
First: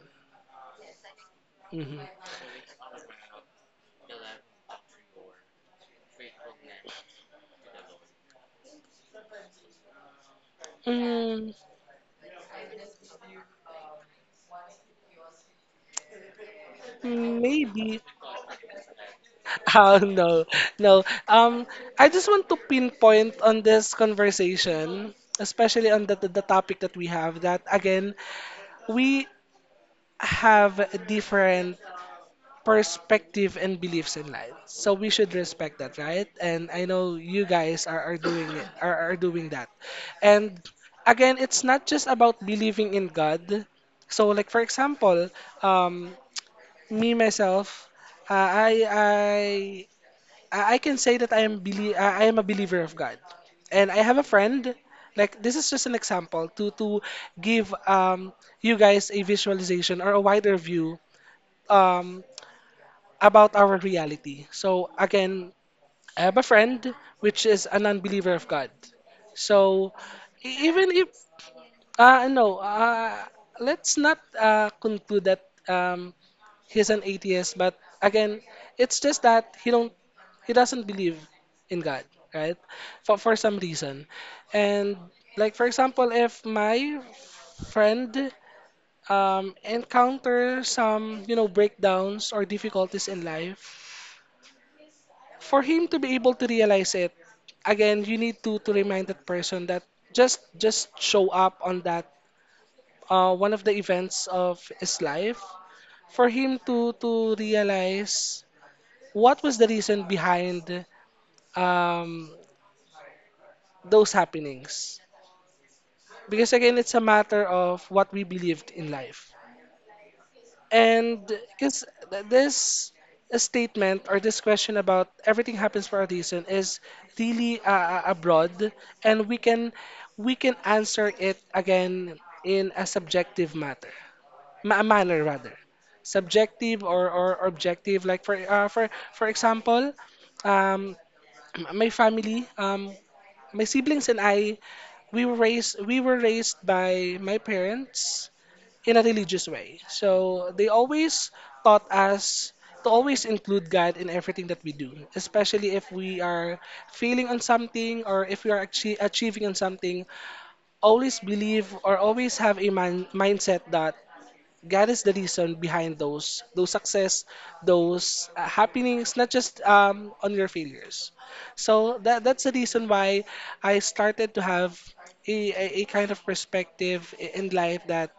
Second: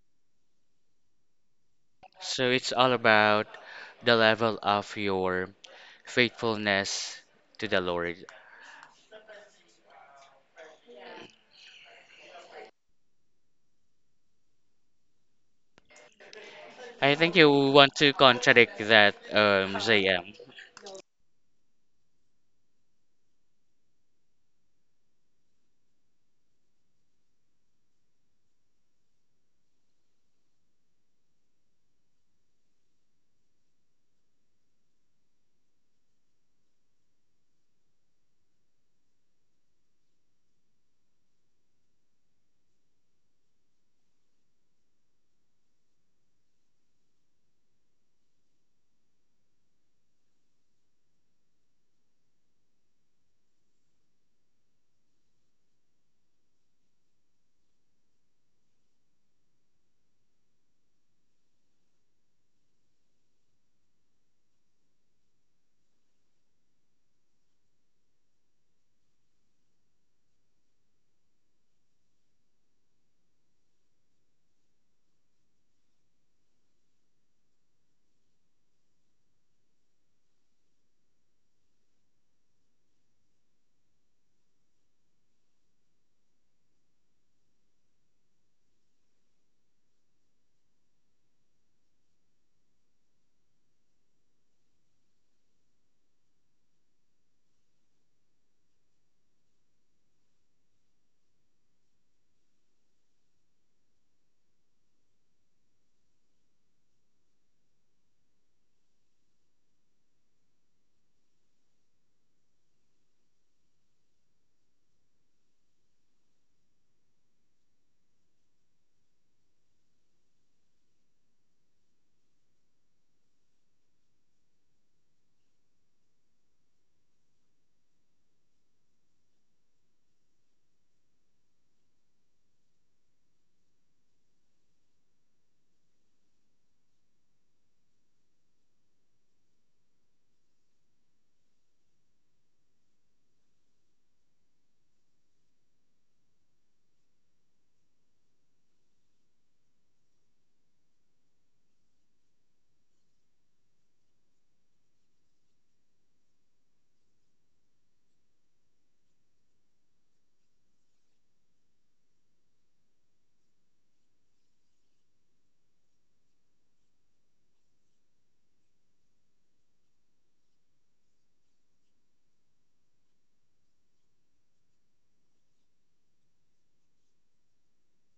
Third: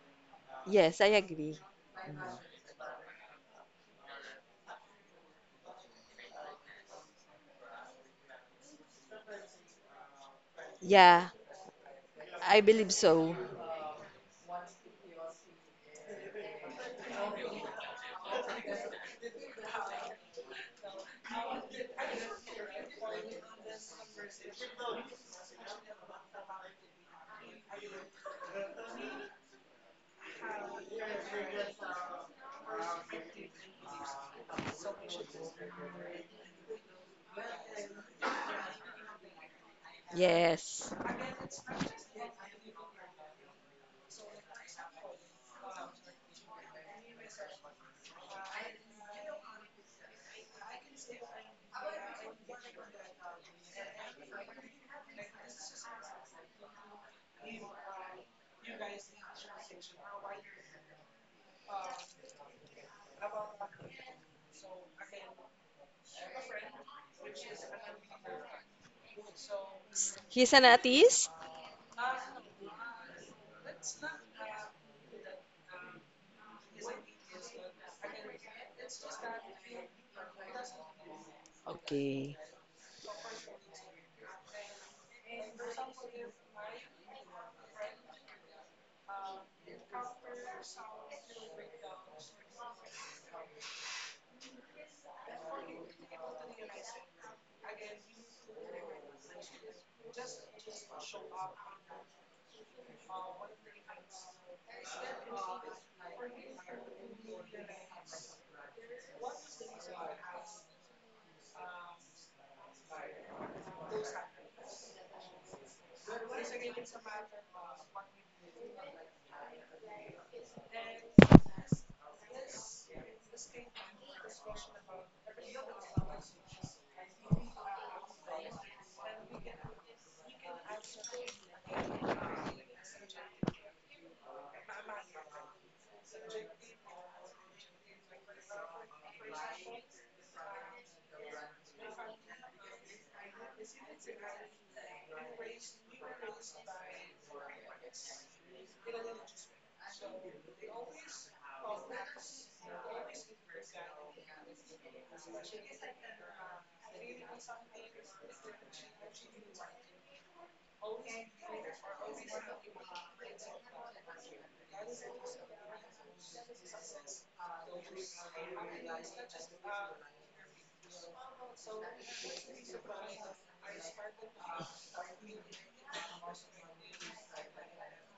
Yes, I agree.
Mhm.
So it's all about the level of your faithfulness to the Lord.
Yeah,
Mm,
I believe so.
I think you want
maybe.
to contradict that,
Oh,
Zayam.
no, no. I just want to pinpoint on this conversation, especially on the topic that we have, that again, we have different perspective and beliefs in life. So we should respect that, right? And I know you guys are doing it, are doing that. And
Yes.
again, it's not just about believing in God. So like for example, um, me myself, uh, I I I can say that I am a believer of God. And I have a friend, like this is just an example to give you guys a visualization or a wider view um about our reality. So again, I have a friend which is a non-believer of God. So
He's an
even if
atheist?
uh, no, uh, let's not conclude that he's an atheist. But again, it's just that he doesn't believe in God,
Okay.
right? For some reason, and like for example, if my friend encounter some breakdowns or difficulties in life, for him to be able to realize it, again you need to remind that person that just show up on that one of the events of his life for him to realize what was the reason behind um, those happenings, because again it's a matter of what we believed in life. And because this statement or this question about everything happens for a reason is really abroad, and we can answer it again in a subjective matter, manner rather, subjective or objective. Like for for example, um, my family, my siblings and I, we were raised by my parents in a religious way. So they always taught us to always include God in everything that we do, especially if we are failing on something or if we are achieving on something. Always believe or always have a mindset that God is the reason behind those success, those happenings, not just on your failures. So that's the reason why I started to have a kind of perspective in life that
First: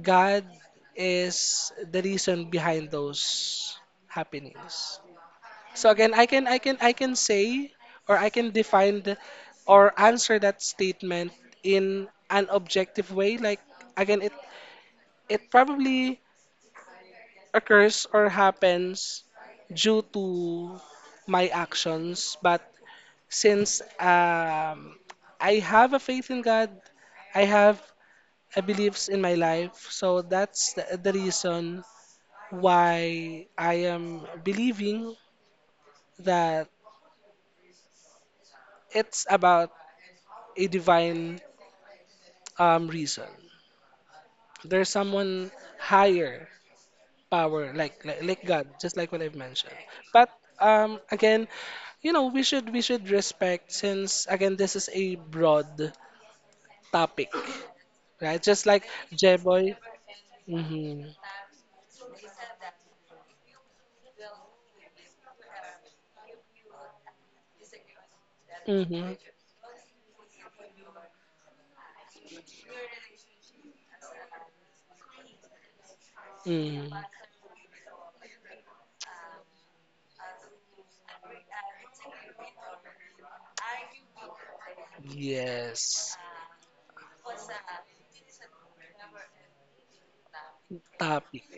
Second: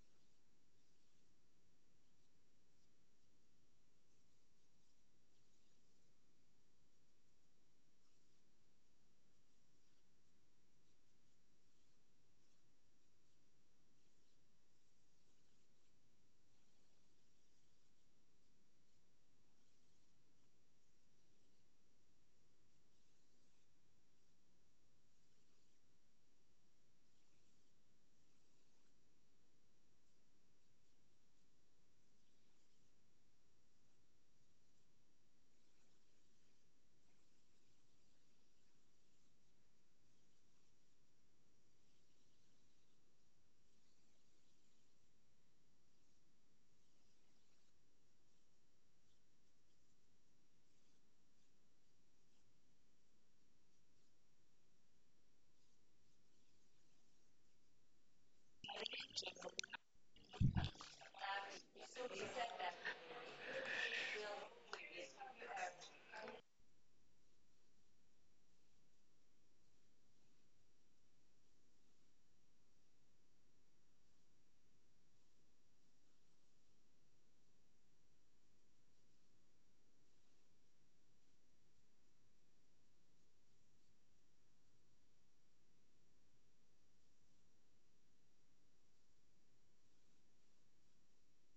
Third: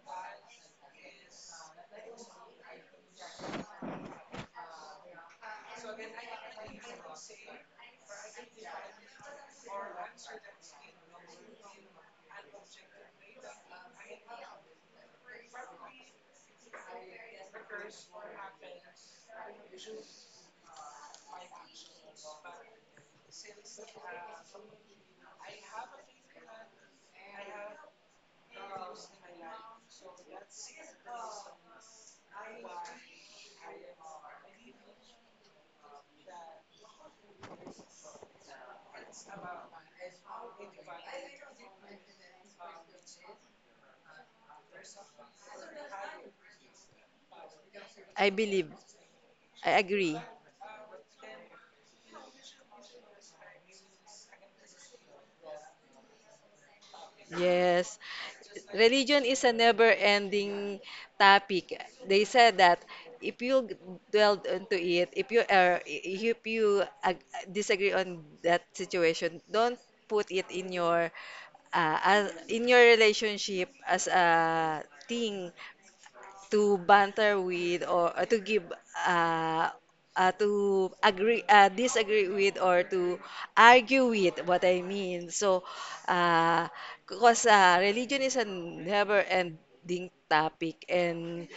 God is the reason behind those happenings. So again, I can say or I can define or answer that statement in an objective way. Like again, it probably occurs or happens due to my actions. But since I have a faith in God, I have a beliefs in my life. So that's the reason why I am believing that it's about a divine reason. There's someone higher power, like,
I
like God,
believe.
just like what I've
I
mentioned.
agree.
But again, you know, we should respect since again this is a broad topic,
Yes.
right? Just like
Religion is a
Jeboy.
never-ending
Mm-hmm.
topic. They said that if you dwell into it, if you are, if you ag- disagree on that
Mm-hmm.
situation, don't put it in your in your relationship as a thing to
Mm-hmm.
banter with, or to give uh, to agree disagree with, or to argue with, what I mean. So,
Yes.
uh, because religion is a never-ending topic,
Topic.
and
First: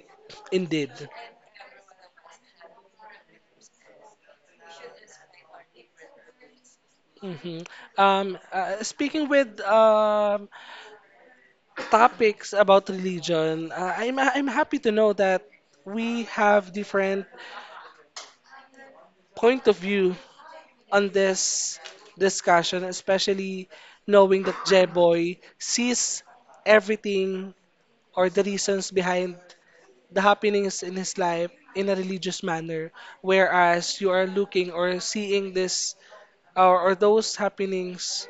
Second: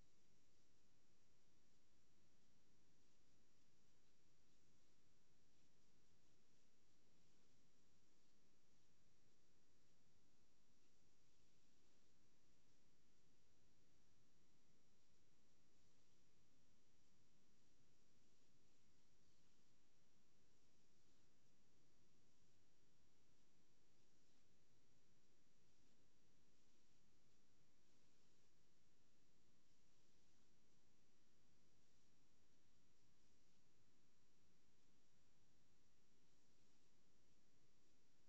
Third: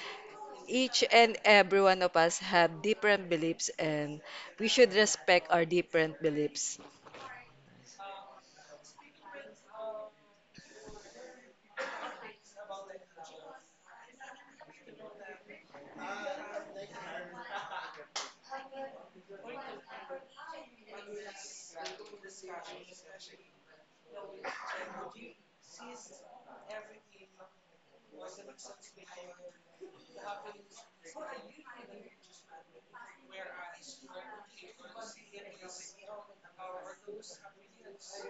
Indeed.
each and every one of us have different beliefs, and we should respect our different beliefs.
Hmm speaking with topics about religion, I'm happy to know that we have different point of view on this discussion, especially knowing that Jeboy sees everything or the reasons behind the happenings in his life in a religious manner, whereas you are looking or seeing this or those happenings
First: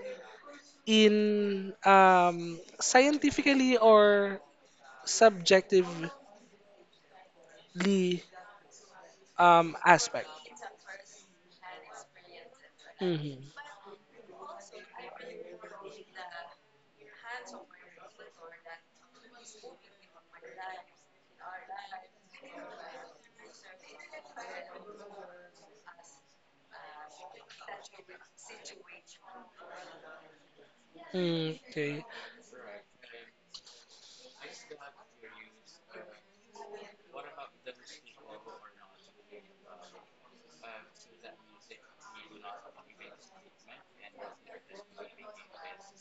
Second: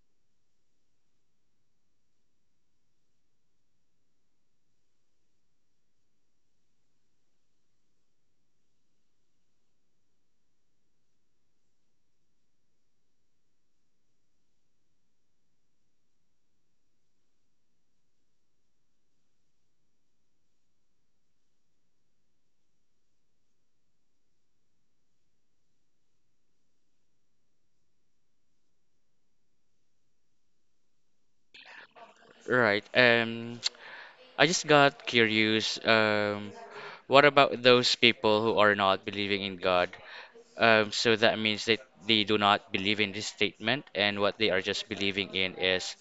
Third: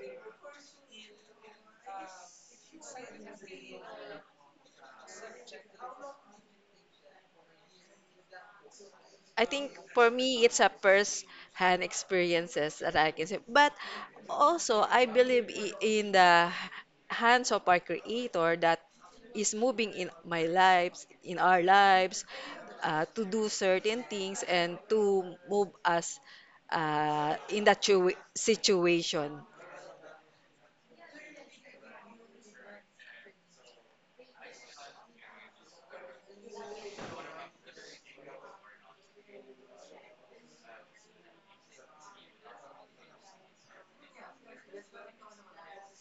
in scientifically or subjectively
I think for
aspect.
me, it's a first-hand experiences that I can say.
Hmm
But also, I believe in the hands of our Creator that is moving in my lives, in our lives, to do certain things and to move us in that situation.
Okay.
Right. I just got curious. What about those people who are not believing in God? So that means that they do not believe in this statement, and what they are just believing in is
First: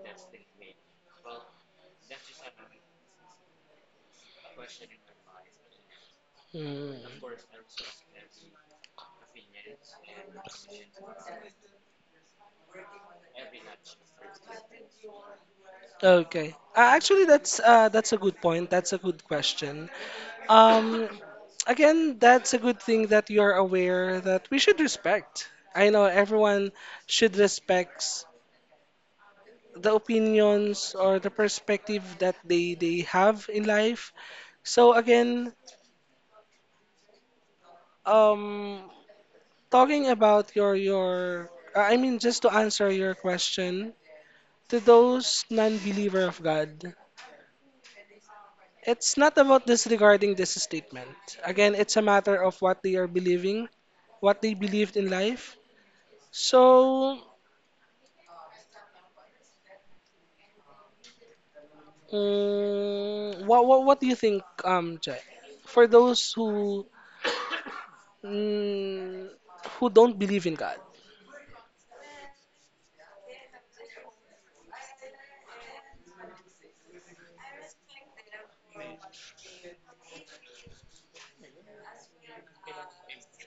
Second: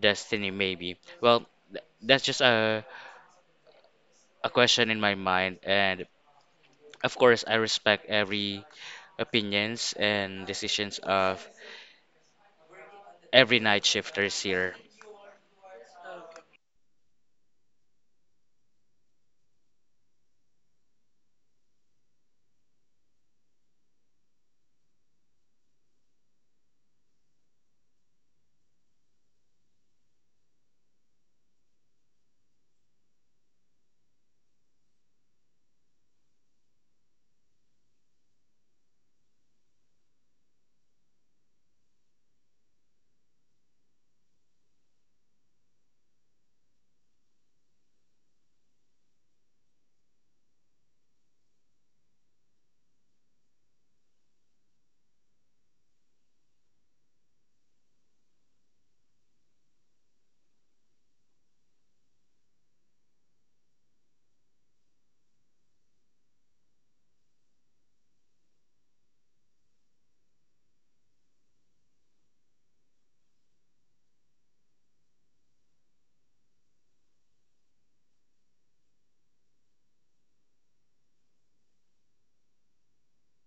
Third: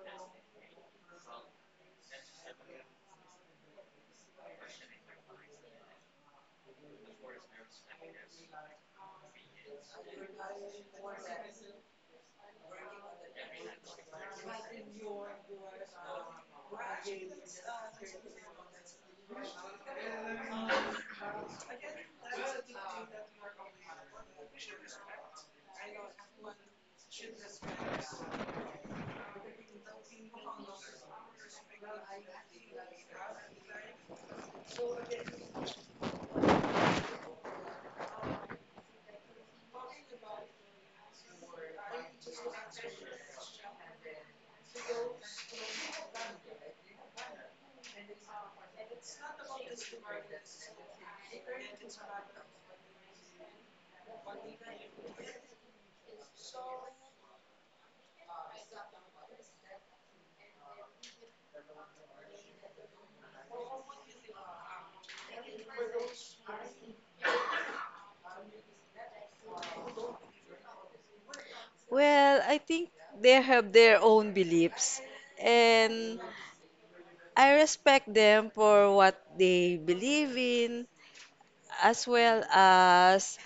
destiny, maybe. Well, that's just a question in my mind. And
Mm.
of course, I respect every opinions and decisions of every night shifters here.
Okay. Actually, that's a good point. That's a good question. Um, again, that's a good thing that you're aware that we should respect. I know everyone should respect the opinions or the perspective that they have in life. So again, um, talking about your, I mean, just to answer your question, to those non-believer of God, it's not about disregarding this statement. Again, it's a matter of what they are believing, what they believed in life. So, mm, what do you think, Jai? For those who mm, who don't believe in God.
Well, I think they have their own beliefs, and I respect them for what they believe in, as well as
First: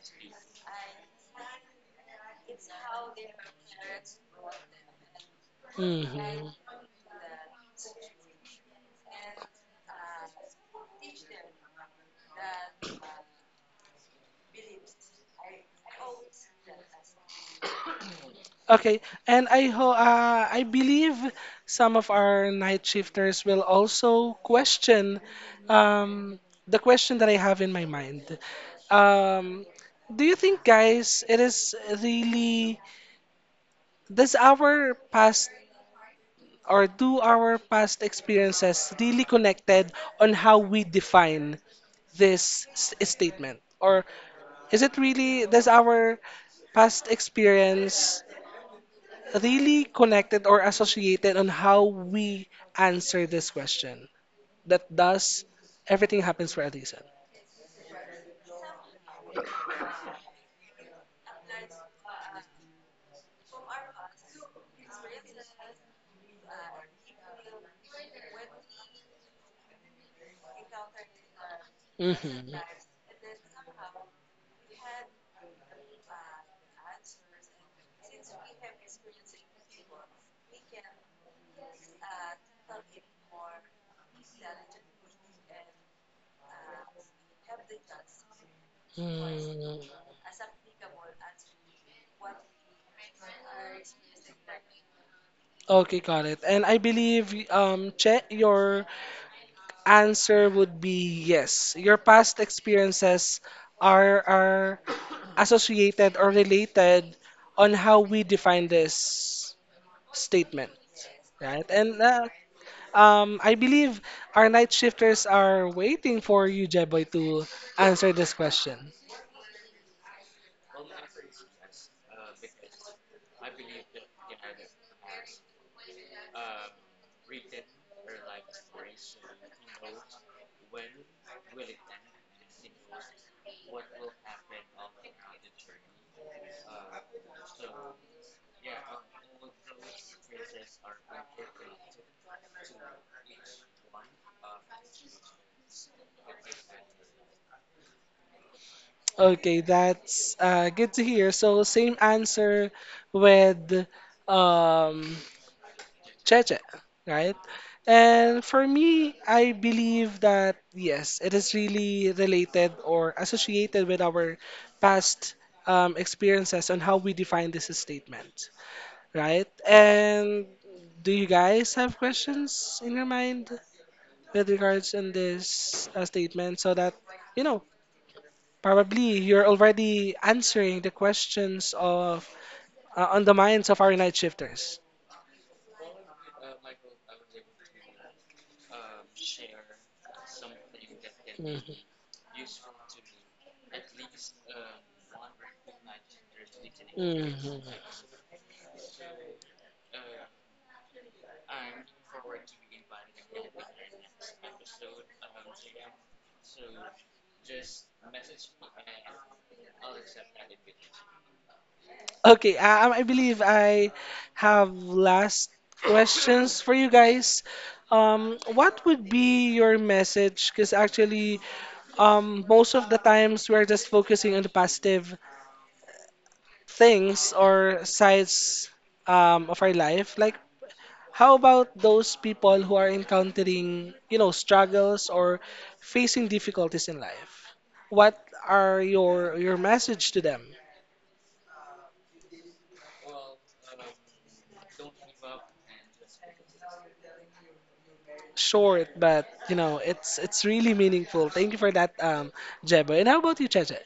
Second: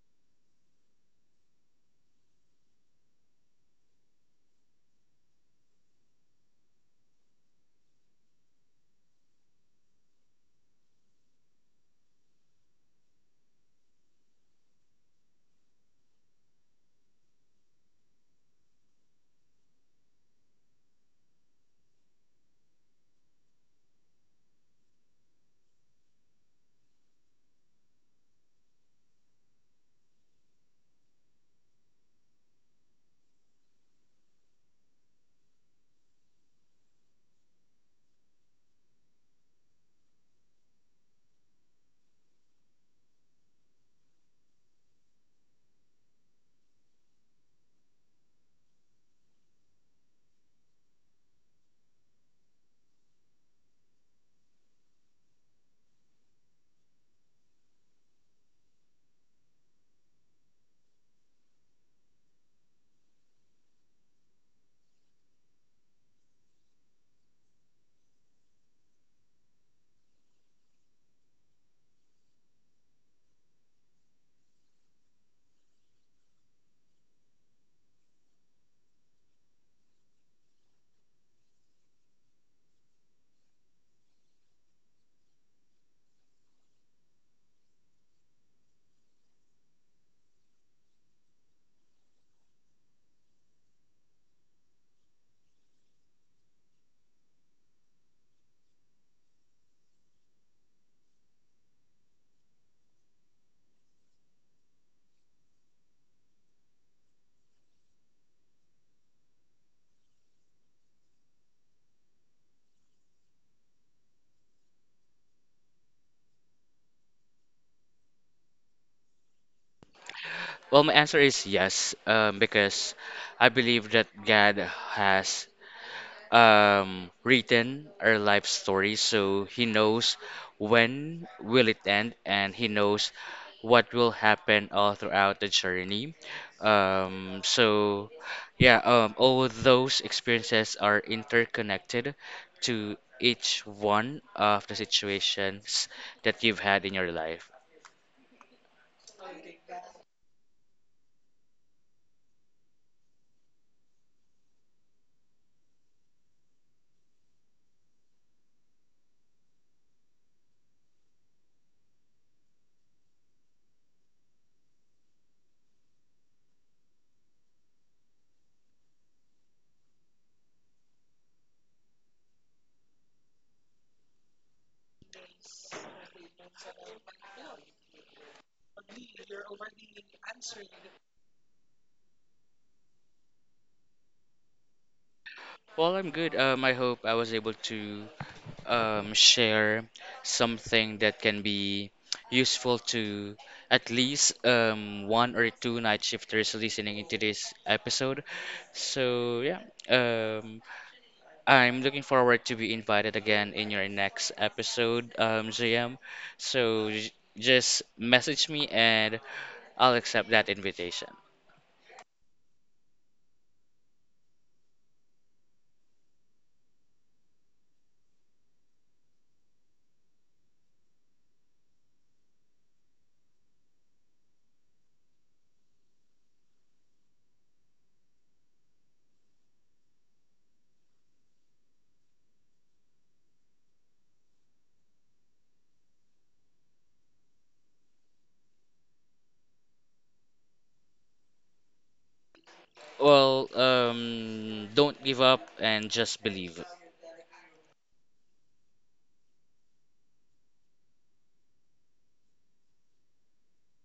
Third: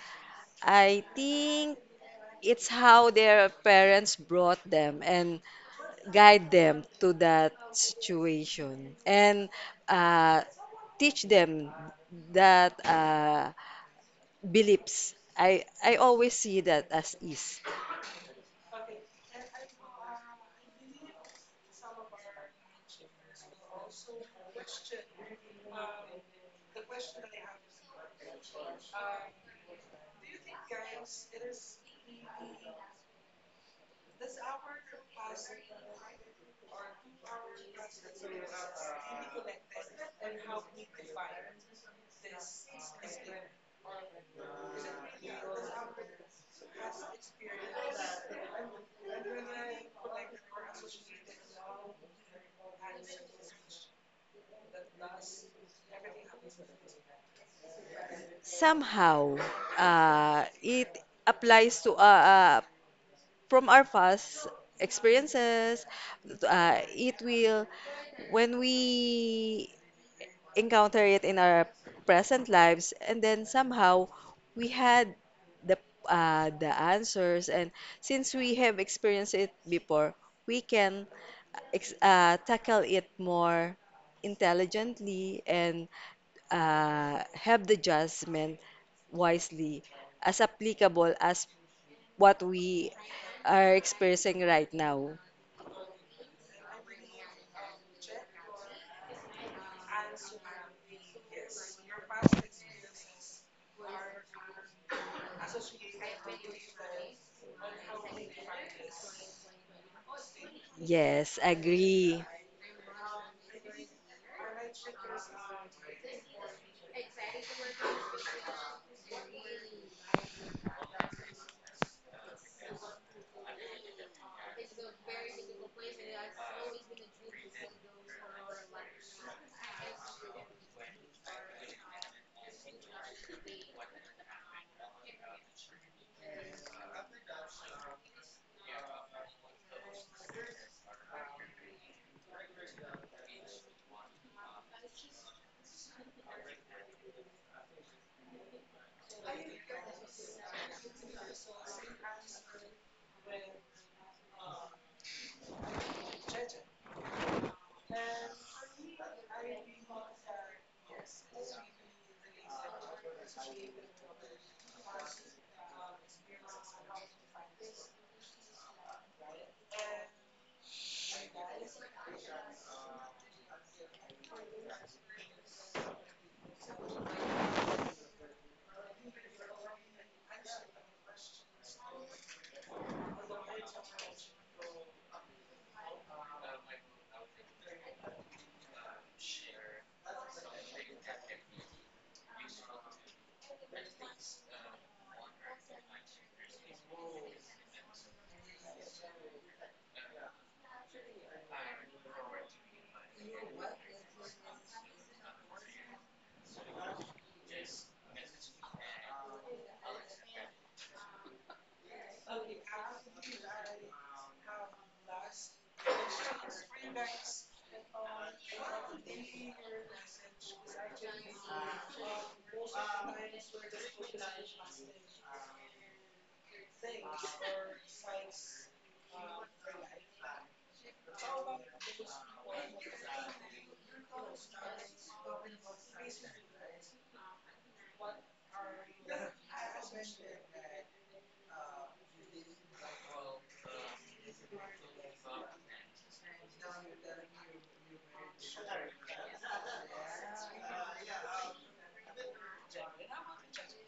I think it's how their parents brought them and
Hmm
guide them to that situation and uh, teach them that beliefs. I always see that as is.
Okay, and I believe some of our night shifters will also question um, the question that I have in my mind. Um, do you think, guys, it is really, does our past or do our past experiences really connected on how we define this statement, or is it really, does our past experience really connected or associated on how we answer this question. That does everything happens for a reason.
Somehow, it applies to from our past experiences. It will when we encounter it in our present
Hmm
lives and then somehow we had the the answers. And since we have experienced it before, we can tackle it more intelligently, and have the judgment
Mm.
wisely as applicable as what we are experiencing right now.
Okay, got it. And I believe, um, Che, your answer would be yes. Your past experiences are associated or related on how we define this statement,
Yes,
right? And
agree.
um, I believe our night shifters are waiting for you, Jeboy, to answer this question.
Well, my answer is yes, because I believe that God has written our life story, so he knows when will it end, and he knows what will happen all throughout the journey. So yeah, all of those experiences are interconnected to each one of the situations that you've had in your life.
Okay, that's good to hear. So same answer with um, Cheche, right? And for me, I believe that yes, it is really related or associated with our past experiences on how we define this statement, right? And do you guys have questions in your mind with regards in this statement so that you know probably you're already answering the questions of on the minds of our night shifters.
Well, I'm good. I hope I was able to share something that can
Mhm.
be useful to at least one or two night shifters listening into this
Mhm.
episode. So, yeah, um, I'm looking forward to be invited again in your next episode, JM. So, just message me and I'll accept that invitation.
Okay, I believe I have last questions for you guys. Um, what would be your message, because actually, most of the times we're just focusing on the positive things or sides of our life. Like, how about those people who are encountering, you know, struggles or facing difficulties in life? What are your message to them?
Well, don't give up and just believe.
Short, but you know, it's really meaningful. Thank you for that, Jebo. And how about you, Cheche?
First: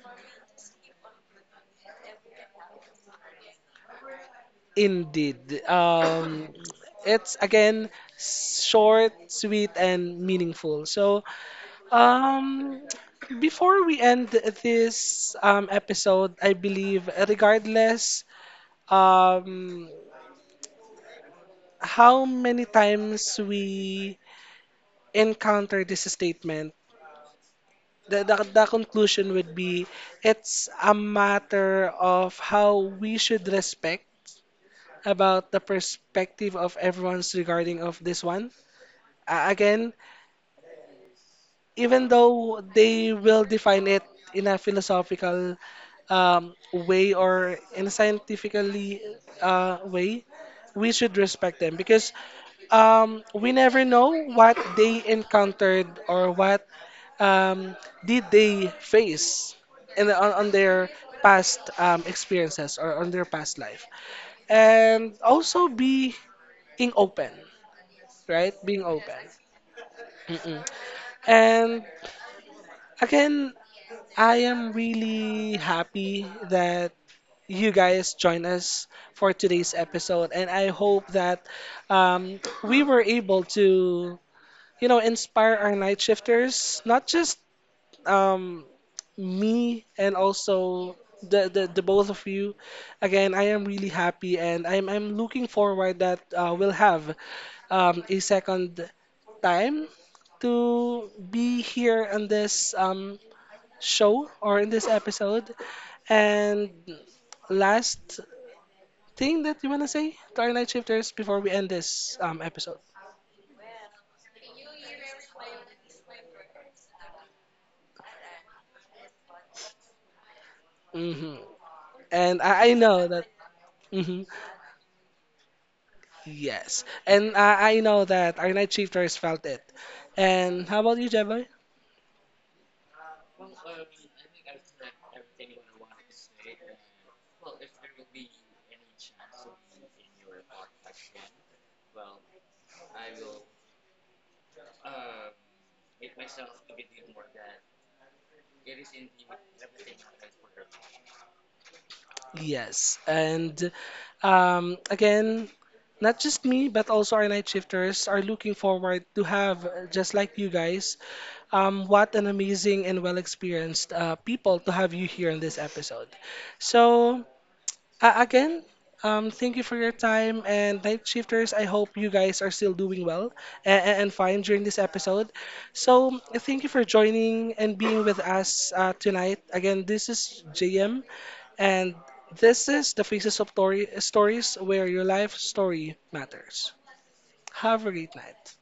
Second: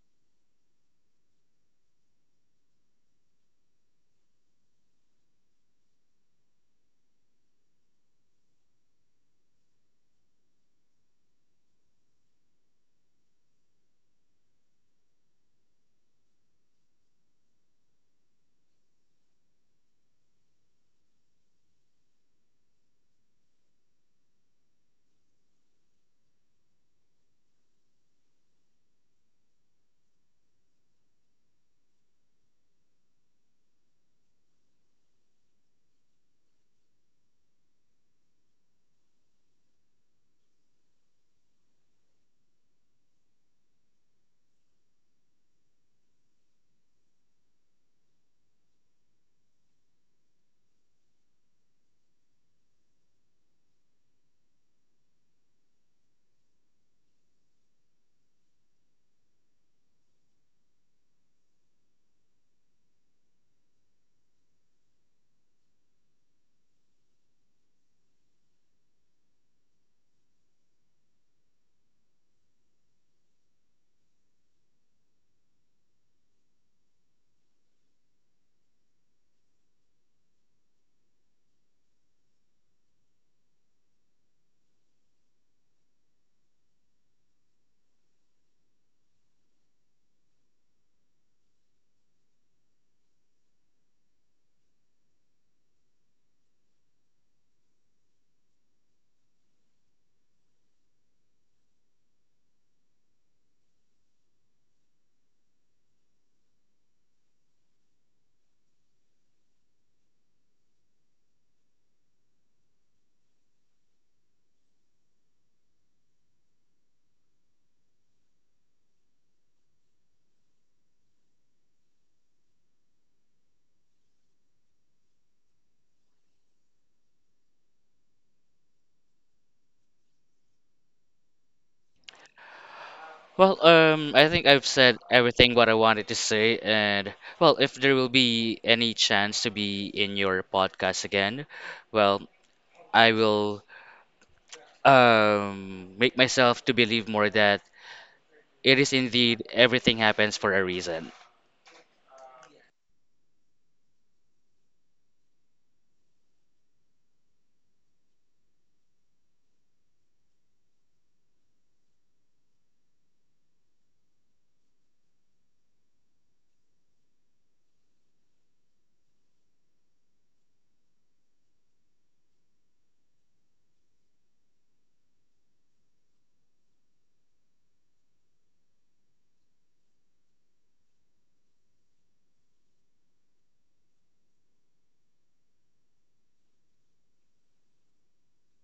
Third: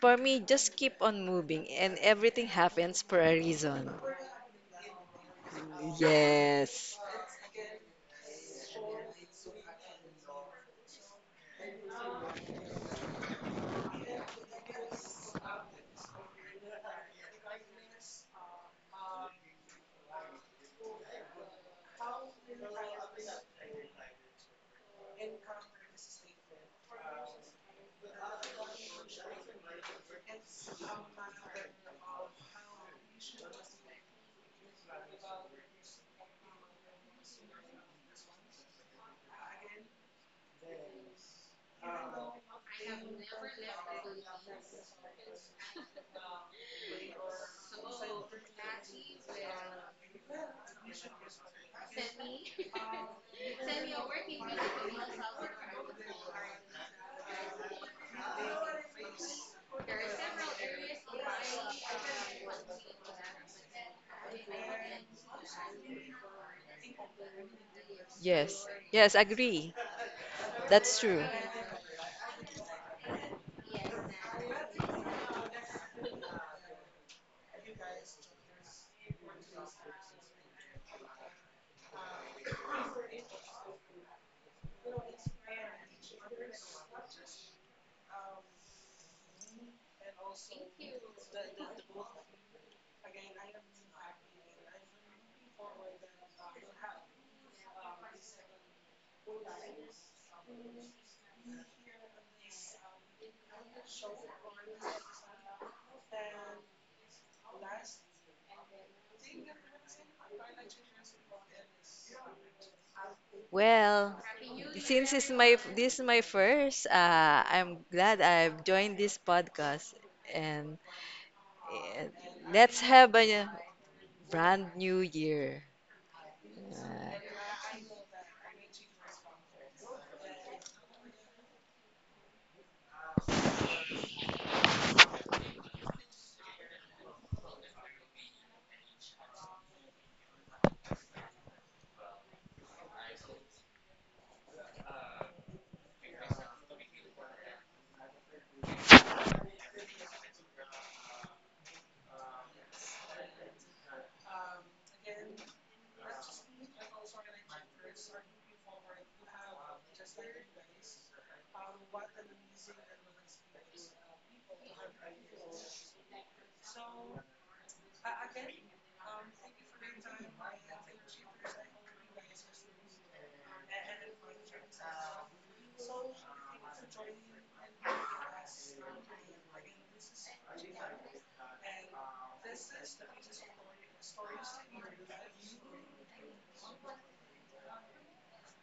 For me, just keep on moving and everything happens for a reason.
Indeed.
Yes.
It's again short, sweet, and meaningful. So, um, before we end this episode, I believe, regardless um, how many times we encounter this statement, the conclusion would be it's a matter of how we should respect about the perspective of everyone's regarding of this one. Again, even though they will define it in a philosophical way or in a scientifically way, we should respect them because we never know what they encountered or what um, did they face on their past experiences or on their past life. And also being open, right?
Yes,
Being
yes,
open.
agree.
Mm-mm.
That's true.
And again, I am really happy that you guys join us for today's episode, and I hope that we were able to, you know, inspire our night shifters, not just um, me and also the both of you. Again, I am really happy, and I'm looking forward that we'll have a second time to be here on this. Show or in this episode. And last thing that you want to say to our night shifters before we end this episode.
Well, since it's my this is my first. Uh, I'm glad I've joined this podcast, and,
Hmm
and
And I
let's
know
have
that.
a
Hmm
brand new year.
Yes. And
Uh,
I know that our night shifters felt it. And how about you, Jeff?
Well, I think I've said everything what I wanted to say, and well, if there will be any chance to be in your podcast again, well, I will make myself to believe more that it is indeed everything happens for a reason.
Yes, and again, not just me, but also our night shifters are looking forward to have, just like you guys, what an amazing and well experienced people to have you here in this episode. So, again, thank you for your time. And night shifters, I hope you guys are still doing well and fine during this episode. So, thank you for joining and being with us tonight. Again, this is JM, and this is the Faces of Tori- Stories, where your life story matters. Have a great night.